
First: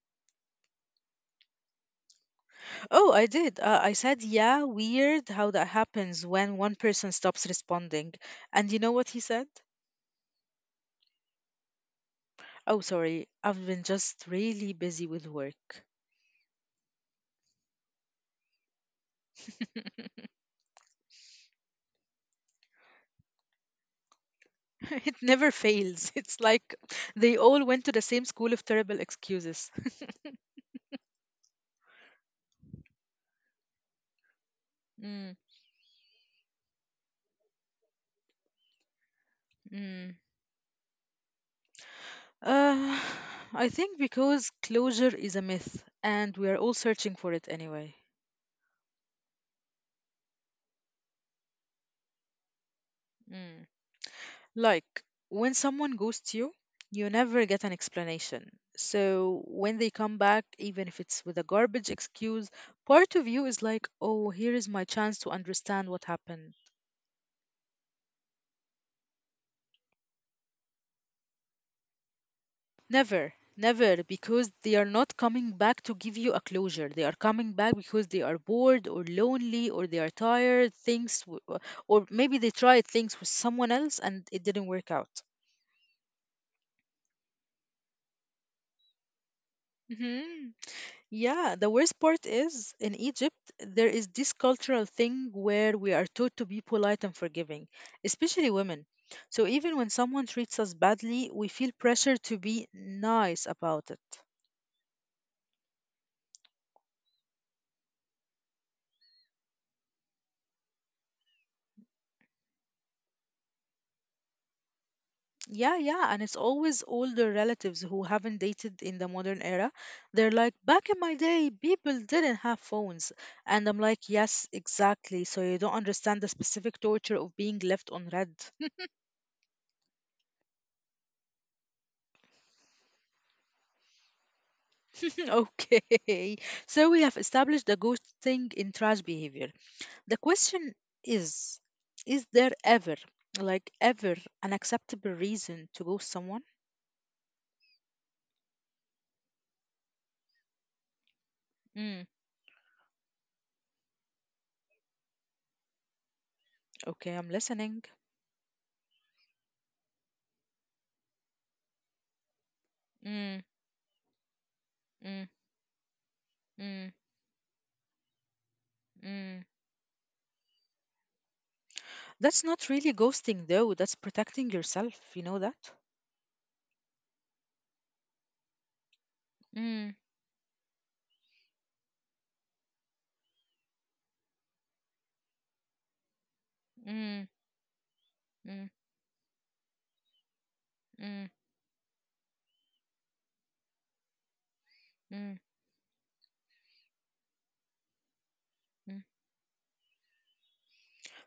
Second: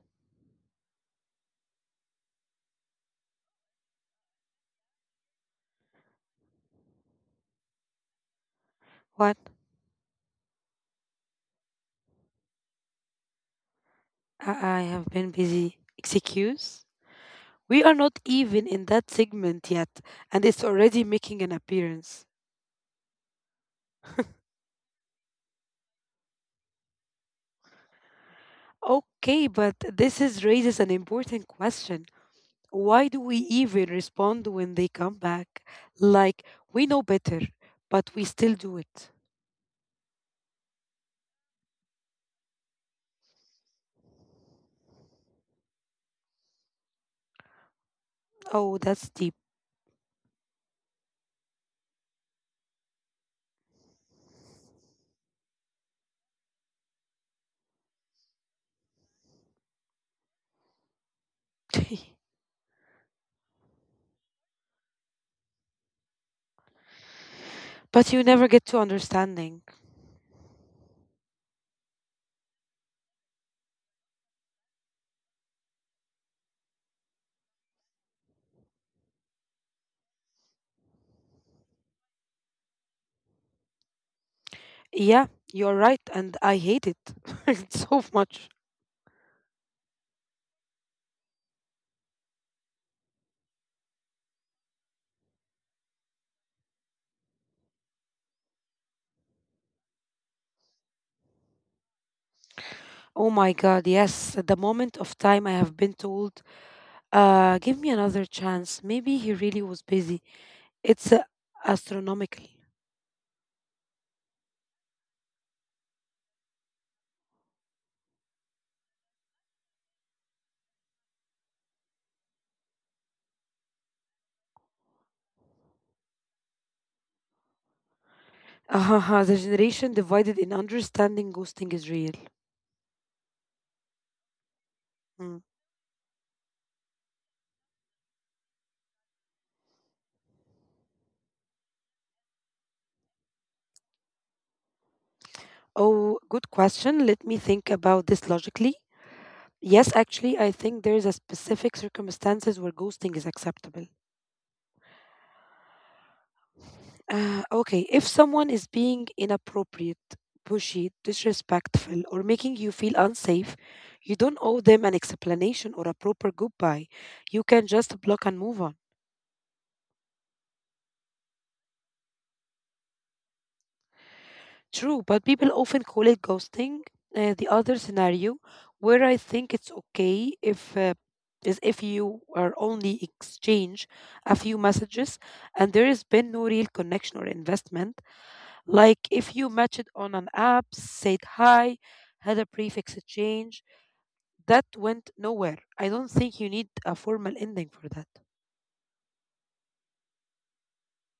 [SPEAKER 1] Oh, I did. I said, yeah, weird how that happens when one person stops responding. And you know what he
[SPEAKER 2] What?
[SPEAKER 1] said? Oh, sorry. I've been just really
[SPEAKER 2] I have
[SPEAKER 1] busy with
[SPEAKER 2] been busy.
[SPEAKER 1] work.
[SPEAKER 2] Excuse? We are not even in that segment yet, and it's already making an appearance.
[SPEAKER 1] [LAUGHS] It never fails. It's like they all went to the same school of terrible
[SPEAKER 2] Okay,
[SPEAKER 1] excuses.
[SPEAKER 2] but this is raises an important question. Why do we even respond when they come
[SPEAKER 1] Mm,
[SPEAKER 2] back? Like, we know better, but we still do it.
[SPEAKER 1] mm. Uh, [SIGHS] I think because closure is a myth and we are all searching for it anyway.
[SPEAKER 2] Oh, that's deep.
[SPEAKER 1] Mm. Like, when someone ghosts you, you never get an explanation. So, when they come back, even if it's with a garbage
[SPEAKER 2] [LAUGHS]
[SPEAKER 1] excuse, part of you is like, oh, here is my chance to understand what happened.
[SPEAKER 2] But you never get to understanding.
[SPEAKER 1] Never, never, because they are not coming back to give you a closure. They are coming back because they are bored or lonely or they are tired, things, or maybe they tried things with someone else and it didn't work out.
[SPEAKER 2] Yeah, you're right, and I hate it [LAUGHS] so much.
[SPEAKER 1] Hmm. Yeah, the worst part is in Egypt, there is this cultural thing where we are taught to be polite and forgiving, especially women. So even when someone treats us badly, we feel pressure to be
[SPEAKER 2] Oh
[SPEAKER 1] nice
[SPEAKER 2] my God,
[SPEAKER 1] about it.
[SPEAKER 2] yes. At the moment of time I have been told, give me another chance. Maybe he really was busy. It's astronomical.
[SPEAKER 1] Yeah, yeah, and it's always older relatives who haven't dated in the modern era. They're like, back in my day, people didn't have phones. And I'm like, yes, exactly. So you don't understand the specific torture of being left on red.
[SPEAKER 2] [LAUGHS] The generation divided in understanding ghosting is real. Mm.
[SPEAKER 1] [LAUGHS] Okay. So we have established the ghosting in trash behavior. The question is, is there ever, like ever, an acceptable reason to ghost
[SPEAKER 2] Oh,
[SPEAKER 1] someone?
[SPEAKER 2] good question. Let me think about this logically. Yes, actually, I think there is a specific
[SPEAKER 1] Mm,
[SPEAKER 2] circumstances where ghosting is acceptable.
[SPEAKER 1] okay, I'm listening.
[SPEAKER 2] Okay, if someone is being inappropriate, pushy, disrespectful, or making you feel
[SPEAKER 1] Mm,
[SPEAKER 2] unsafe, you don't owe them an
[SPEAKER 1] mm,
[SPEAKER 2] explanation or a proper
[SPEAKER 1] mm,
[SPEAKER 2] goodbye. You can just block and move on.
[SPEAKER 1] mm. That's not really ghosting though, that's protecting yourself,
[SPEAKER 2] True,
[SPEAKER 1] you
[SPEAKER 2] but
[SPEAKER 1] know that?
[SPEAKER 2] people often call it ghosting. The other scenario, where I think it's
[SPEAKER 1] Mm,
[SPEAKER 2] okay if is if you are only exchange a few messages and there has been no real connection
[SPEAKER 1] mm,
[SPEAKER 2] or investment.
[SPEAKER 1] mm,
[SPEAKER 2] Like if you matched on an app,
[SPEAKER 1] mm,
[SPEAKER 2] said hi, had a prefix exchange, that went
[SPEAKER 1] mm,
[SPEAKER 2] nowhere. I don't think you need a formal ending for that.
[SPEAKER 1] mm.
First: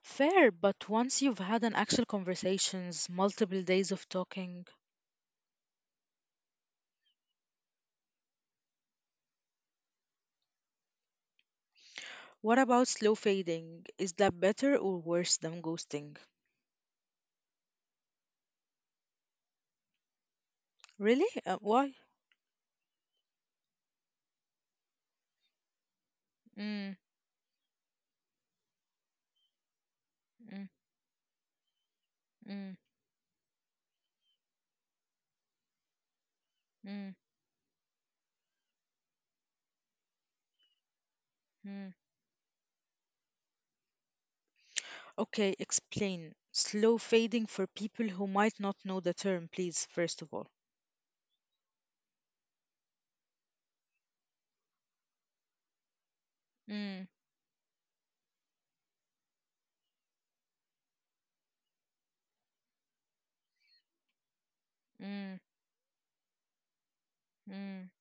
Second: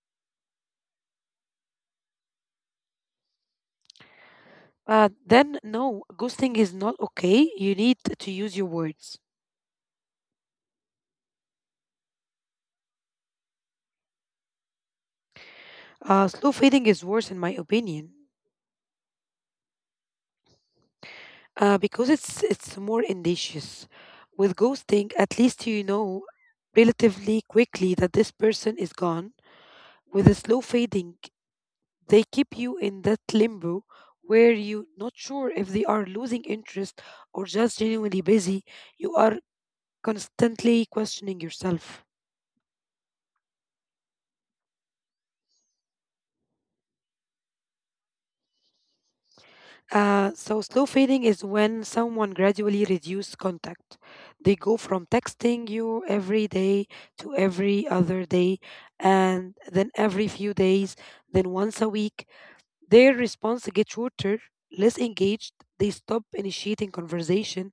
[SPEAKER 1] Fair, but once you've had an actual conversations, multiple days of talking,
[SPEAKER 2] Then no, ghosting is not okay. You need to use your words.
[SPEAKER 1] what about slow fading? Is that better or worse than ghosting?
[SPEAKER 2] Slow fading is worse in my opinion
[SPEAKER 1] Really? Why?
[SPEAKER 2] because it's more indicious. With ghosting, at least you know
[SPEAKER 1] Mm,
[SPEAKER 2] relatively quickly that this person is gone. With a
[SPEAKER 1] mm,
[SPEAKER 2] slow fading, they
[SPEAKER 1] mm,
[SPEAKER 2] keep you in that limbo where you not sure if they are losing
[SPEAKER 1] mm,
[SPEAKER 2] interest or just genuinely busy. You are constantly questioning
[SPEAKER 1] mm.
[SPEAKER 2] yourself.
[SPEAKER 1] Okay, explain. Slow fading for people who might not know the term, please, first of all.
[SPEAKER 2] So slow fading is when someone gradually reduces contact. They go from texting you every
[SPEAKER 1] Mm,
[SPEAKER 2] day to every other day, and then every few days, then once a week. Their response gets shorter, less
[SPEAKER 1] mm,
[SPEAKER 2] engaged. They stop initiating
[SPEAKER 1] mm.
[SPEAKER 2] conversation.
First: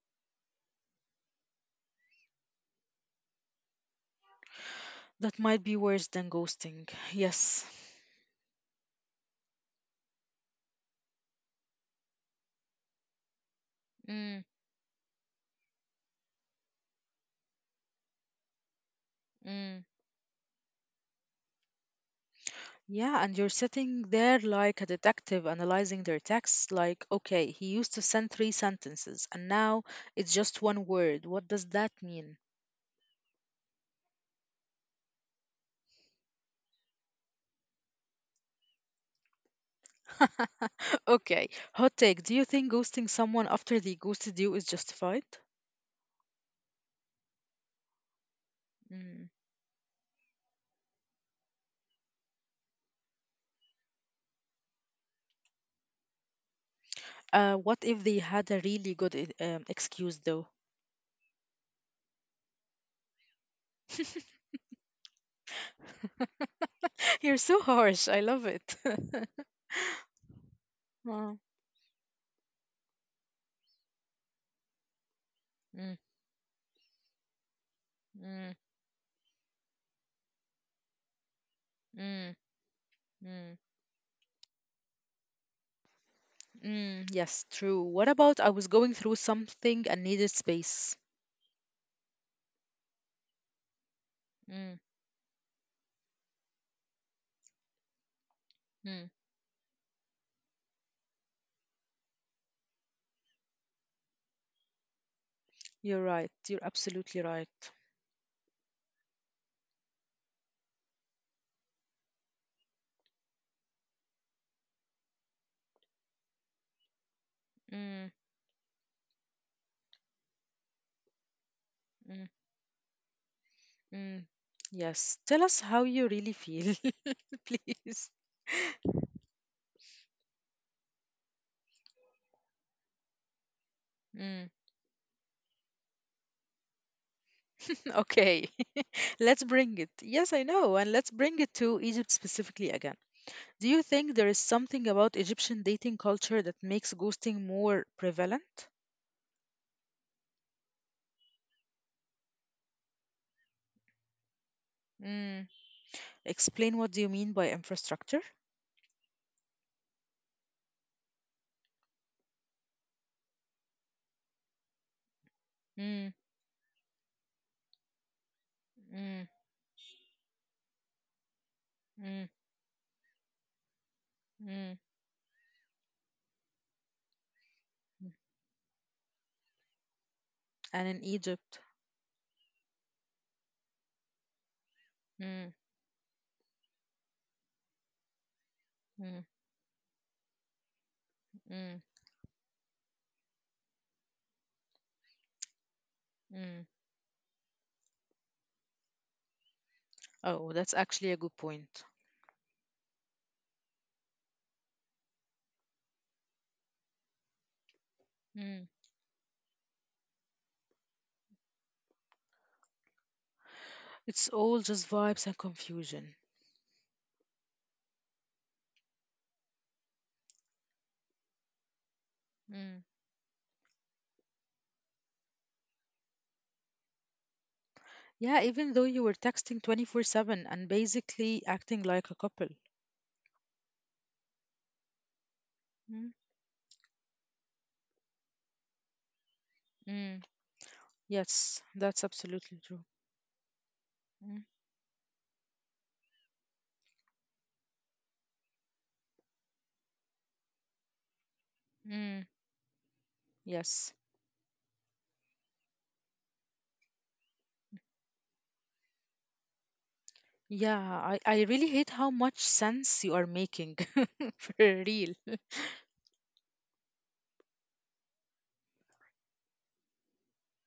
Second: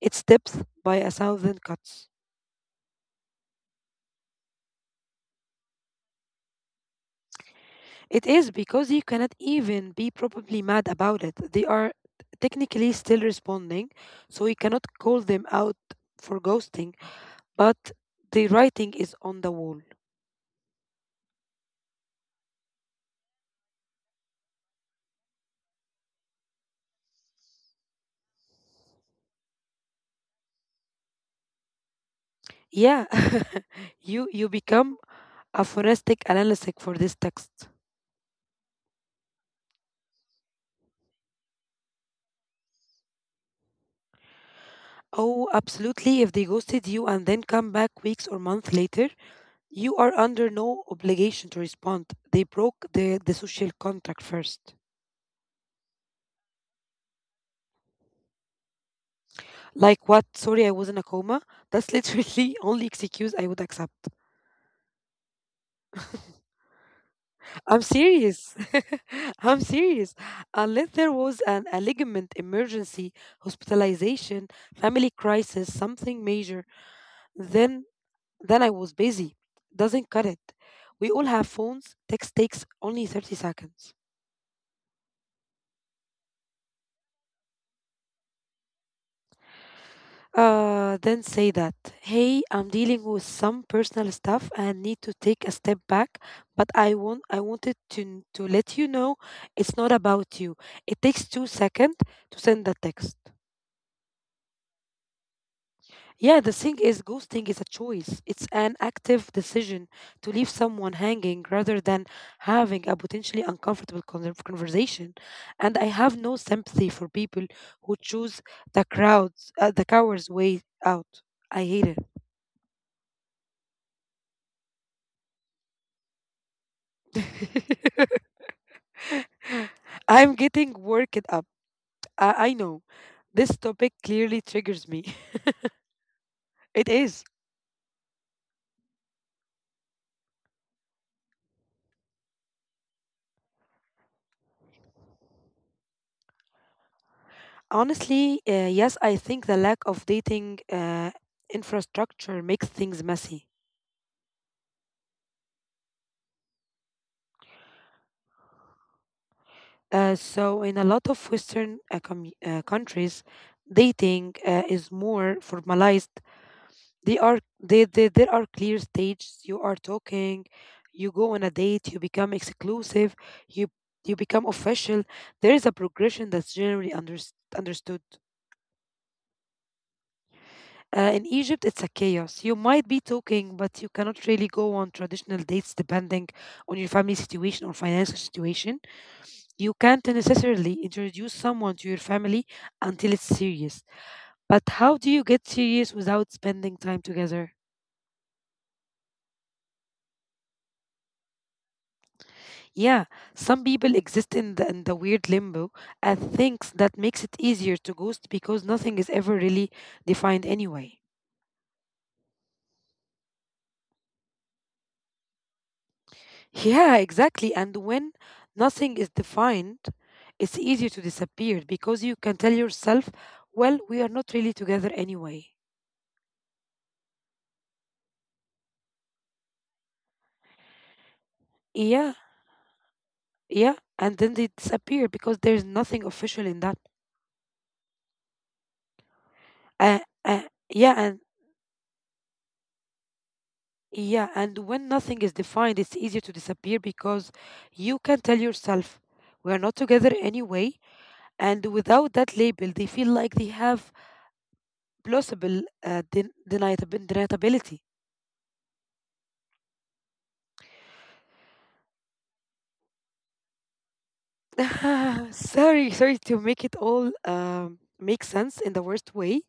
[SPEAKER 2] It's depth by a thousand cuts.
[SPEAKER 1] That might be worse than ghosting. Yes.
[SPEAKER 2] It is because you cannot even be probably mad about it. They are technically still responding,
[SPEAKER 1] Mm,
[SPEAKER 2] so you cannot call them out for ghosting but the writing is on the
[SPEAKER 1] mm.
[SPEAKER 2] wall.
[SPEAKER 1] Yeah, and you're sitting there like a detective analyzing their texts, like, okay, he used to send three sentences and now it's just one word. What does that mean?
[SPEAKER 2] Yeah, [LAUGHS] you become a forensic analyst for this text.
[SPEAKER 1] [LAUGHS] Okay, hot take. Do you think ghosting someone after they ghosted you is justified?
[SPEAKER 2] Oh, absolutely. If they ghosted you and then come back weeks or months later,
[SPEAKER 1] Mm.
[SPEAKER 2] you are under no obligation to respond. They broke the social contract first.
[SPEAKER 1] What if they had a really good excuse,
[SPEAKER 2] Like what?
[SPEAKER 1] though?
[SPEAKER 2] Sorry, I was in a coma. That's literally [LAUGHS] only excuse I would accept. [LAUGHS]
[SPEAKER 1] [LAUGHS] You're so harsh.
[SPEAKER 2] I'm
[SPEAKER 1] I love it.
[SPEAKER 2] serious.
[SPEAKER 1] [LAUGHS]
[SPEAKER 2] [LAUGHS] I'm serious. Unless
[SPEAKER 1] Oh.
[SPEAKER 2] there was a ligament emergency, hospitalization, family
[SPEAKER 1] Mm,
[SPEAKER 2] crisis, something major, then
[SPEAKER 1] mm,
[SPEAKER 2] then I was busy. Doesn't cut it. We all have phones.
[SPEAKER 1] mm,
[SPEAKER 2] Text takes only
[SPEAKER 1] mm.
[SPEAKER 2] 30 seconds.
[SPEAKER 1] Mm, yes, true. What about I was going through something and needed space?
[SPEAKER 2] Then say that, hey, I'm dealing with some personal
[SPEAKER 1] Mm,
[SPEAKER 2] stuff and need to take a step back, but I wanted to
[SPEAKER 1] mm.
[SPEAKER 2] let you know it's not about you. It takes 2 seconds to send the text.
[SPEAKER 1] You're right. You're
[SPEAKER 2] Yeah, the
[SPEAKER 1] absolutely
[SPEAKER 2] thing is,
[SPEAKER 1] right.
[SPEAKER 2] ghosting is a choice. It's an active decision to leave someone hanging rather than having a potentially uncomfortable conversation. And I have no sympathy for people
[SPEAKER 1] Mm,
[SPEAKER 2] who choose the crowds, the coward's way out. I
[SPEAKER 1] mm,
[SPEAKER 2] hate
[SPEAKER 1] mm. Yes. Tell us how you really feel, [LAUGHS] please.
[SPEAKER 2] it. [LAUGHS] I'm getting worked up. I know. This
[SPEAKER 1] Mm.
[SPEAKER 2] topic clearly triggers me. [LAUGHS] It is.
[SPEAKER 1] [LAUGHS] Okay. [LAUGHS] Let's bring it. Yes, I know. And let's bring it to Egypt specifically again. Do you think there is something about Egyptian dating culture that makes ghosting more prevalent?
[SPEAKER 2] Honestly, yes, I think the lack of dating infrastructure makes things messy.
[SPEAKER 1] Mm. Explain what do you mean by infrastructure?
[SPEAKER 2] So, in a lot of Western countries, dating is
[SPEAKER 1] Mm,
[SPEAKER 2] more formalized. They are they, There
[SPEAKER 1] mm,
[SPEAKER 2] are clear stages. You are talking, you go on
[SPEAKER 1] mm,
[SPEAKER 2] a date, you become exclusive, you
[SPEAKER 1] mm.
[SPEAKER 2] you become official. There is a progression that's generally unders understood.
[SPEAKER 1] And in Egypt.
[SPEAKER 2] In Egypt, it's a chaos. You might be talking, but you cannot really
[SPEAKER 1] Mm,
[SPEAKER 2] go on traditional dates depending on your family situation or financial
[SPEAKER 1] mm,
[SPEAKER 2] situation. You can't necessarily
[SPEAKER 1] mm,
[SPEAKER 2] introduce someone to your family until it's serious. But how do you get
[SPEAKER 1] mm.
[SPEAKER 2] serious without spending time together?
[SPEAKER 1] Oh, that's actually a good point.
[SPEAKER 2] Yeah, some people exist in in the weird limbo and thinks that makes it
[SPEAKER 1] Mm.
[SPEAKER 2] easier to ghost because nothing is ever really defined anyway.
[SPEAKER 1] It's all just vibes and confusion.
[SPEAKER 2] Yeah, exactly. And when nothing is defined, it's easier to disappear
[SPEAKER 1] Mm.
[SPEAKER 2] because you can tell yourself, well, we are not really together anyway.
[SPEAKER 1] Yeah, even though you were texting 24/7 and basically acting like a couple.
[SPEAKER 2] Yeah, yeah. And then they
[SPEAKER 1] Mm.
[SPEAKER 2] disappear because there's nothing official in that.
[SPEAKER 1] Mm.
[SPEAKER 2] uh, uh,
[SPEAKER 1] Yes, that's
[SPEAKER 2] yeah and
[SPEAKER 1] absolutely true. Mm.
[SPEAKER 2] yeah, and when nothing is defined it's easier to disappear because you can tell yourself we are not together anyway,
[SPEAKER 1] Mm.
[SPEAKER 2] and without that label
[SPEAKER 1] Yes.
[SPEAKER 2] they feel like they have plausible deniability.
[SPEAKER 1] Yeah, I really hate how much sense you are making [LAUGHS] for real.
[SPEAKER 2] [LAUGHS] Sorry to make it all make sense in the worst way,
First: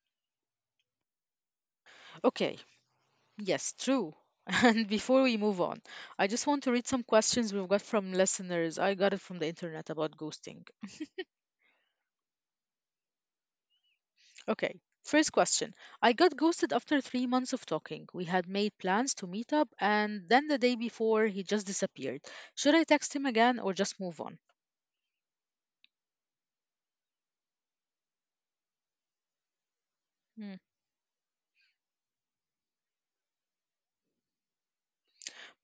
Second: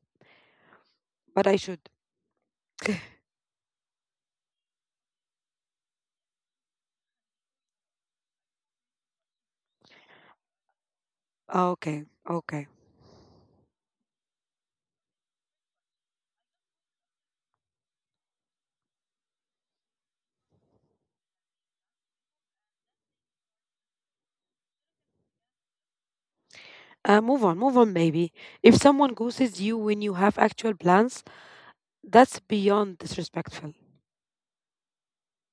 [SPEAKER 2] but I should. [LAUGHS]
[SPEAKER 1] Okay. Yes, true. [LAUGHS] And before we move on, I just want to read some questions we've got from listeners. I got it from the internet about ghosting.
[SPEAKER 2] Okay, okay.
[SPEAKER 1] Okay, first question. I got ghosted after 3 months of talking. We had made plans to meet up, and then the day before, he just disappeared. Should I text him again or just move on?
[SPEAKER 2] Move on, move on, maybe. If someone ghosts you when you have
[SPEAKER 1] Hmm.
[SPEAKER 2] actual plans, that's beyond disrespectful.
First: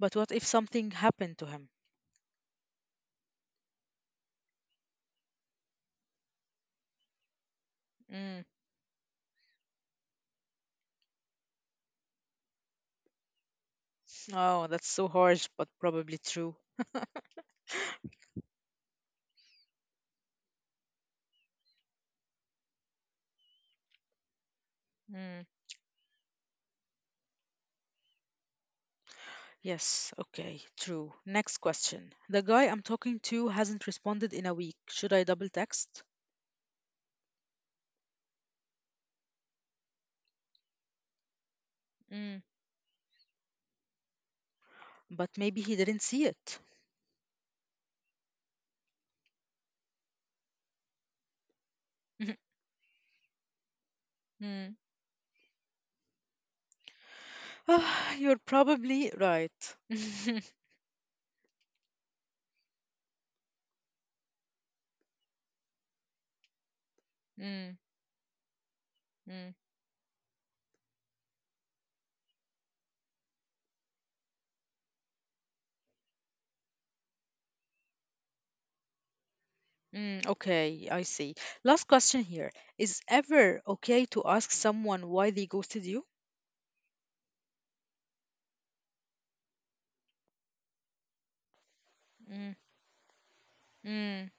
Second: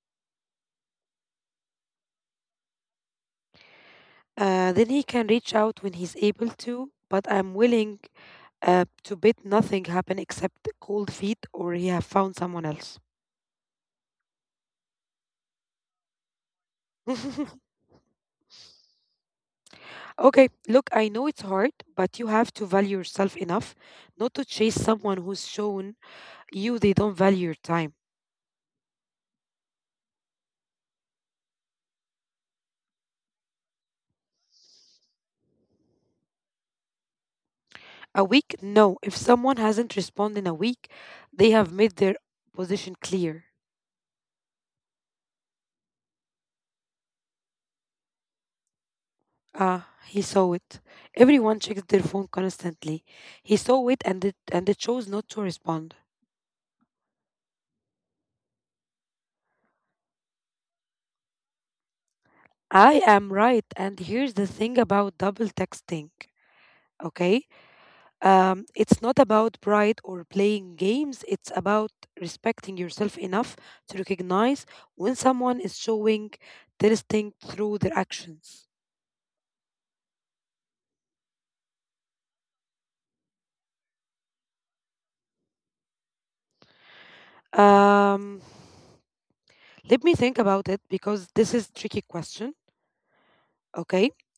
[SPEAKER 1] But what if something happened to him?
[SPEAKER 2] Then he can reach out when he's able to, but I'm willing
[SPEAKER 1] Mm.
[SPEAKER 2] to bet nothing happened except cold feet or he have found someone else.
[SPEAKER 1] Oh, that's so harsh, but probably true.
[SPEAKER 2] [LAUGHS] Okay, look, I know it's hard, but you have to value yourself enough not to chase someone who's
[SPEAKER 1] Mm.
[SPEAKER 2] shown you they don't value your time.
[SPEAKER 1] Yes, okay, true. Next question. The guy I'm talking to hasn't responded in a week. Should I double text?
[SPEAKER 2] A week? No. If someone hasn't responded in a week, they have made their
[SPEAKER 1] Mm.
[SPEAKER 2] position clear.
[SPEAKER 1] But maybe he didn't see it.
[SPEAKER 2] Ah, he saw it. Everyone checks their phone
[SPEAKER 1] [LAUGHS]
[SPEAKER 2] constantly. He saw it and it, and
[SPEAKER 1] Mm.
[SPEAKER 2] they chose not to respond.
[SPEAKER 1] [SIGHS] Ah, you're probably right. [LAUGHS]
[SPEAKER 2] I am right. And here's the thing about double texting, okay?
[SPEAKER 1] Mm,
[SPEAKER 2] It's not
[SPEAKER 1] mm,
[SPEAKER 2] about pride or playing games, it's about respecting yourself enough to recognize when someone is showing texting through their actions.
[SPEAKER 1] mm. Okay, I see. Last question here. Is ever okay to ask someone why they ghosted you?
[SPEAKER 2] Um, Let me think about it because this is tricky
[SPEAKER 1] Mm,
[SPEAKER 2] question, okay?
[SPEAKER 1] mm,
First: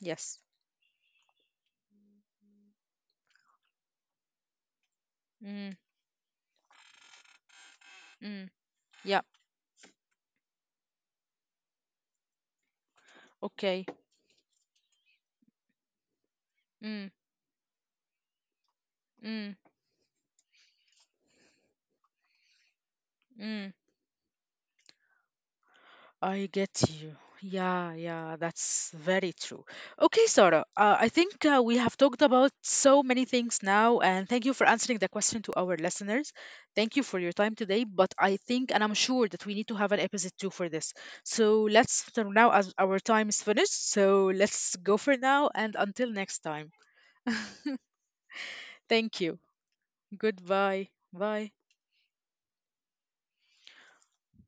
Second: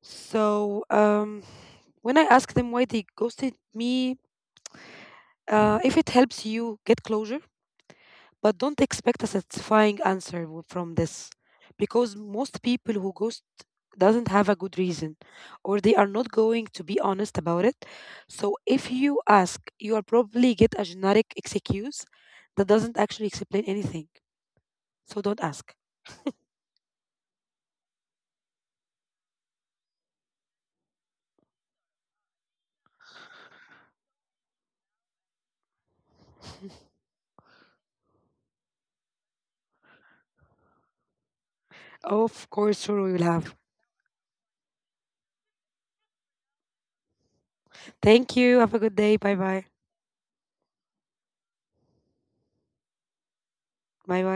[SPEAKER 1] yes.
[SPEAKER 2] So, when I ask them why they ghosted me,
[SPEAKER 1] Mm,
[SPEAKER 2] if it helps you get closure.
[SPEAKER 1] mm,
[SPEAKER 2] But don't
[SPEAKER 1] yeah,
[SPEAKER 2] expect a satisfying answer from this because most people who ghost
[SPEAKER 1] okay.
[SPEAKER 2] doesn't have a good reason or they are not going to
[SPEAKER 1] Mm,
[SPEAKER 2] be honest about it. So if you
[SPEAKER 1] mm,
[SPEAKER 2] ask, you are probably get a generic excuse that doesn't actually
[SPEAKER 1] mm.
[SPEAKER 2] explain anything. So don't ask.
[SPEAKER 1] I get you. Yeah, yeah, that's very true. Okay, Sarah, I think we have talked about so many things now, and thank you for answering the question to our listeners. Thank you
[SPEAKER 2] [LAUGHS]
[SPEAKER 1] for your time today, but I think, and I'm sure that we need to have an episode 2 for this. So now
[SPEAKER 2] Of
[SPEAKER 1] as
[SPEAKER 2] course,
[SPEAKER 1] our
[SPEAKER 2] sure
[SPEAKER 1] time
[SPEAKER 2] we
[SPEAKER 1] is
[SPEAKER 2] will have.
[SPEAKER 1] finished, so let's go for now, and until next time.
[SPEAKER 2] Thank you. Have a good
[SPEAKER 1] Thank
[SPEAKER 2] day.
[SPEAKER 1] you.
[SPEAKER 2] Bye bye.
[SPEAKER 1] Goodbye. Bye.
[SPEAKER 2] Bye bye.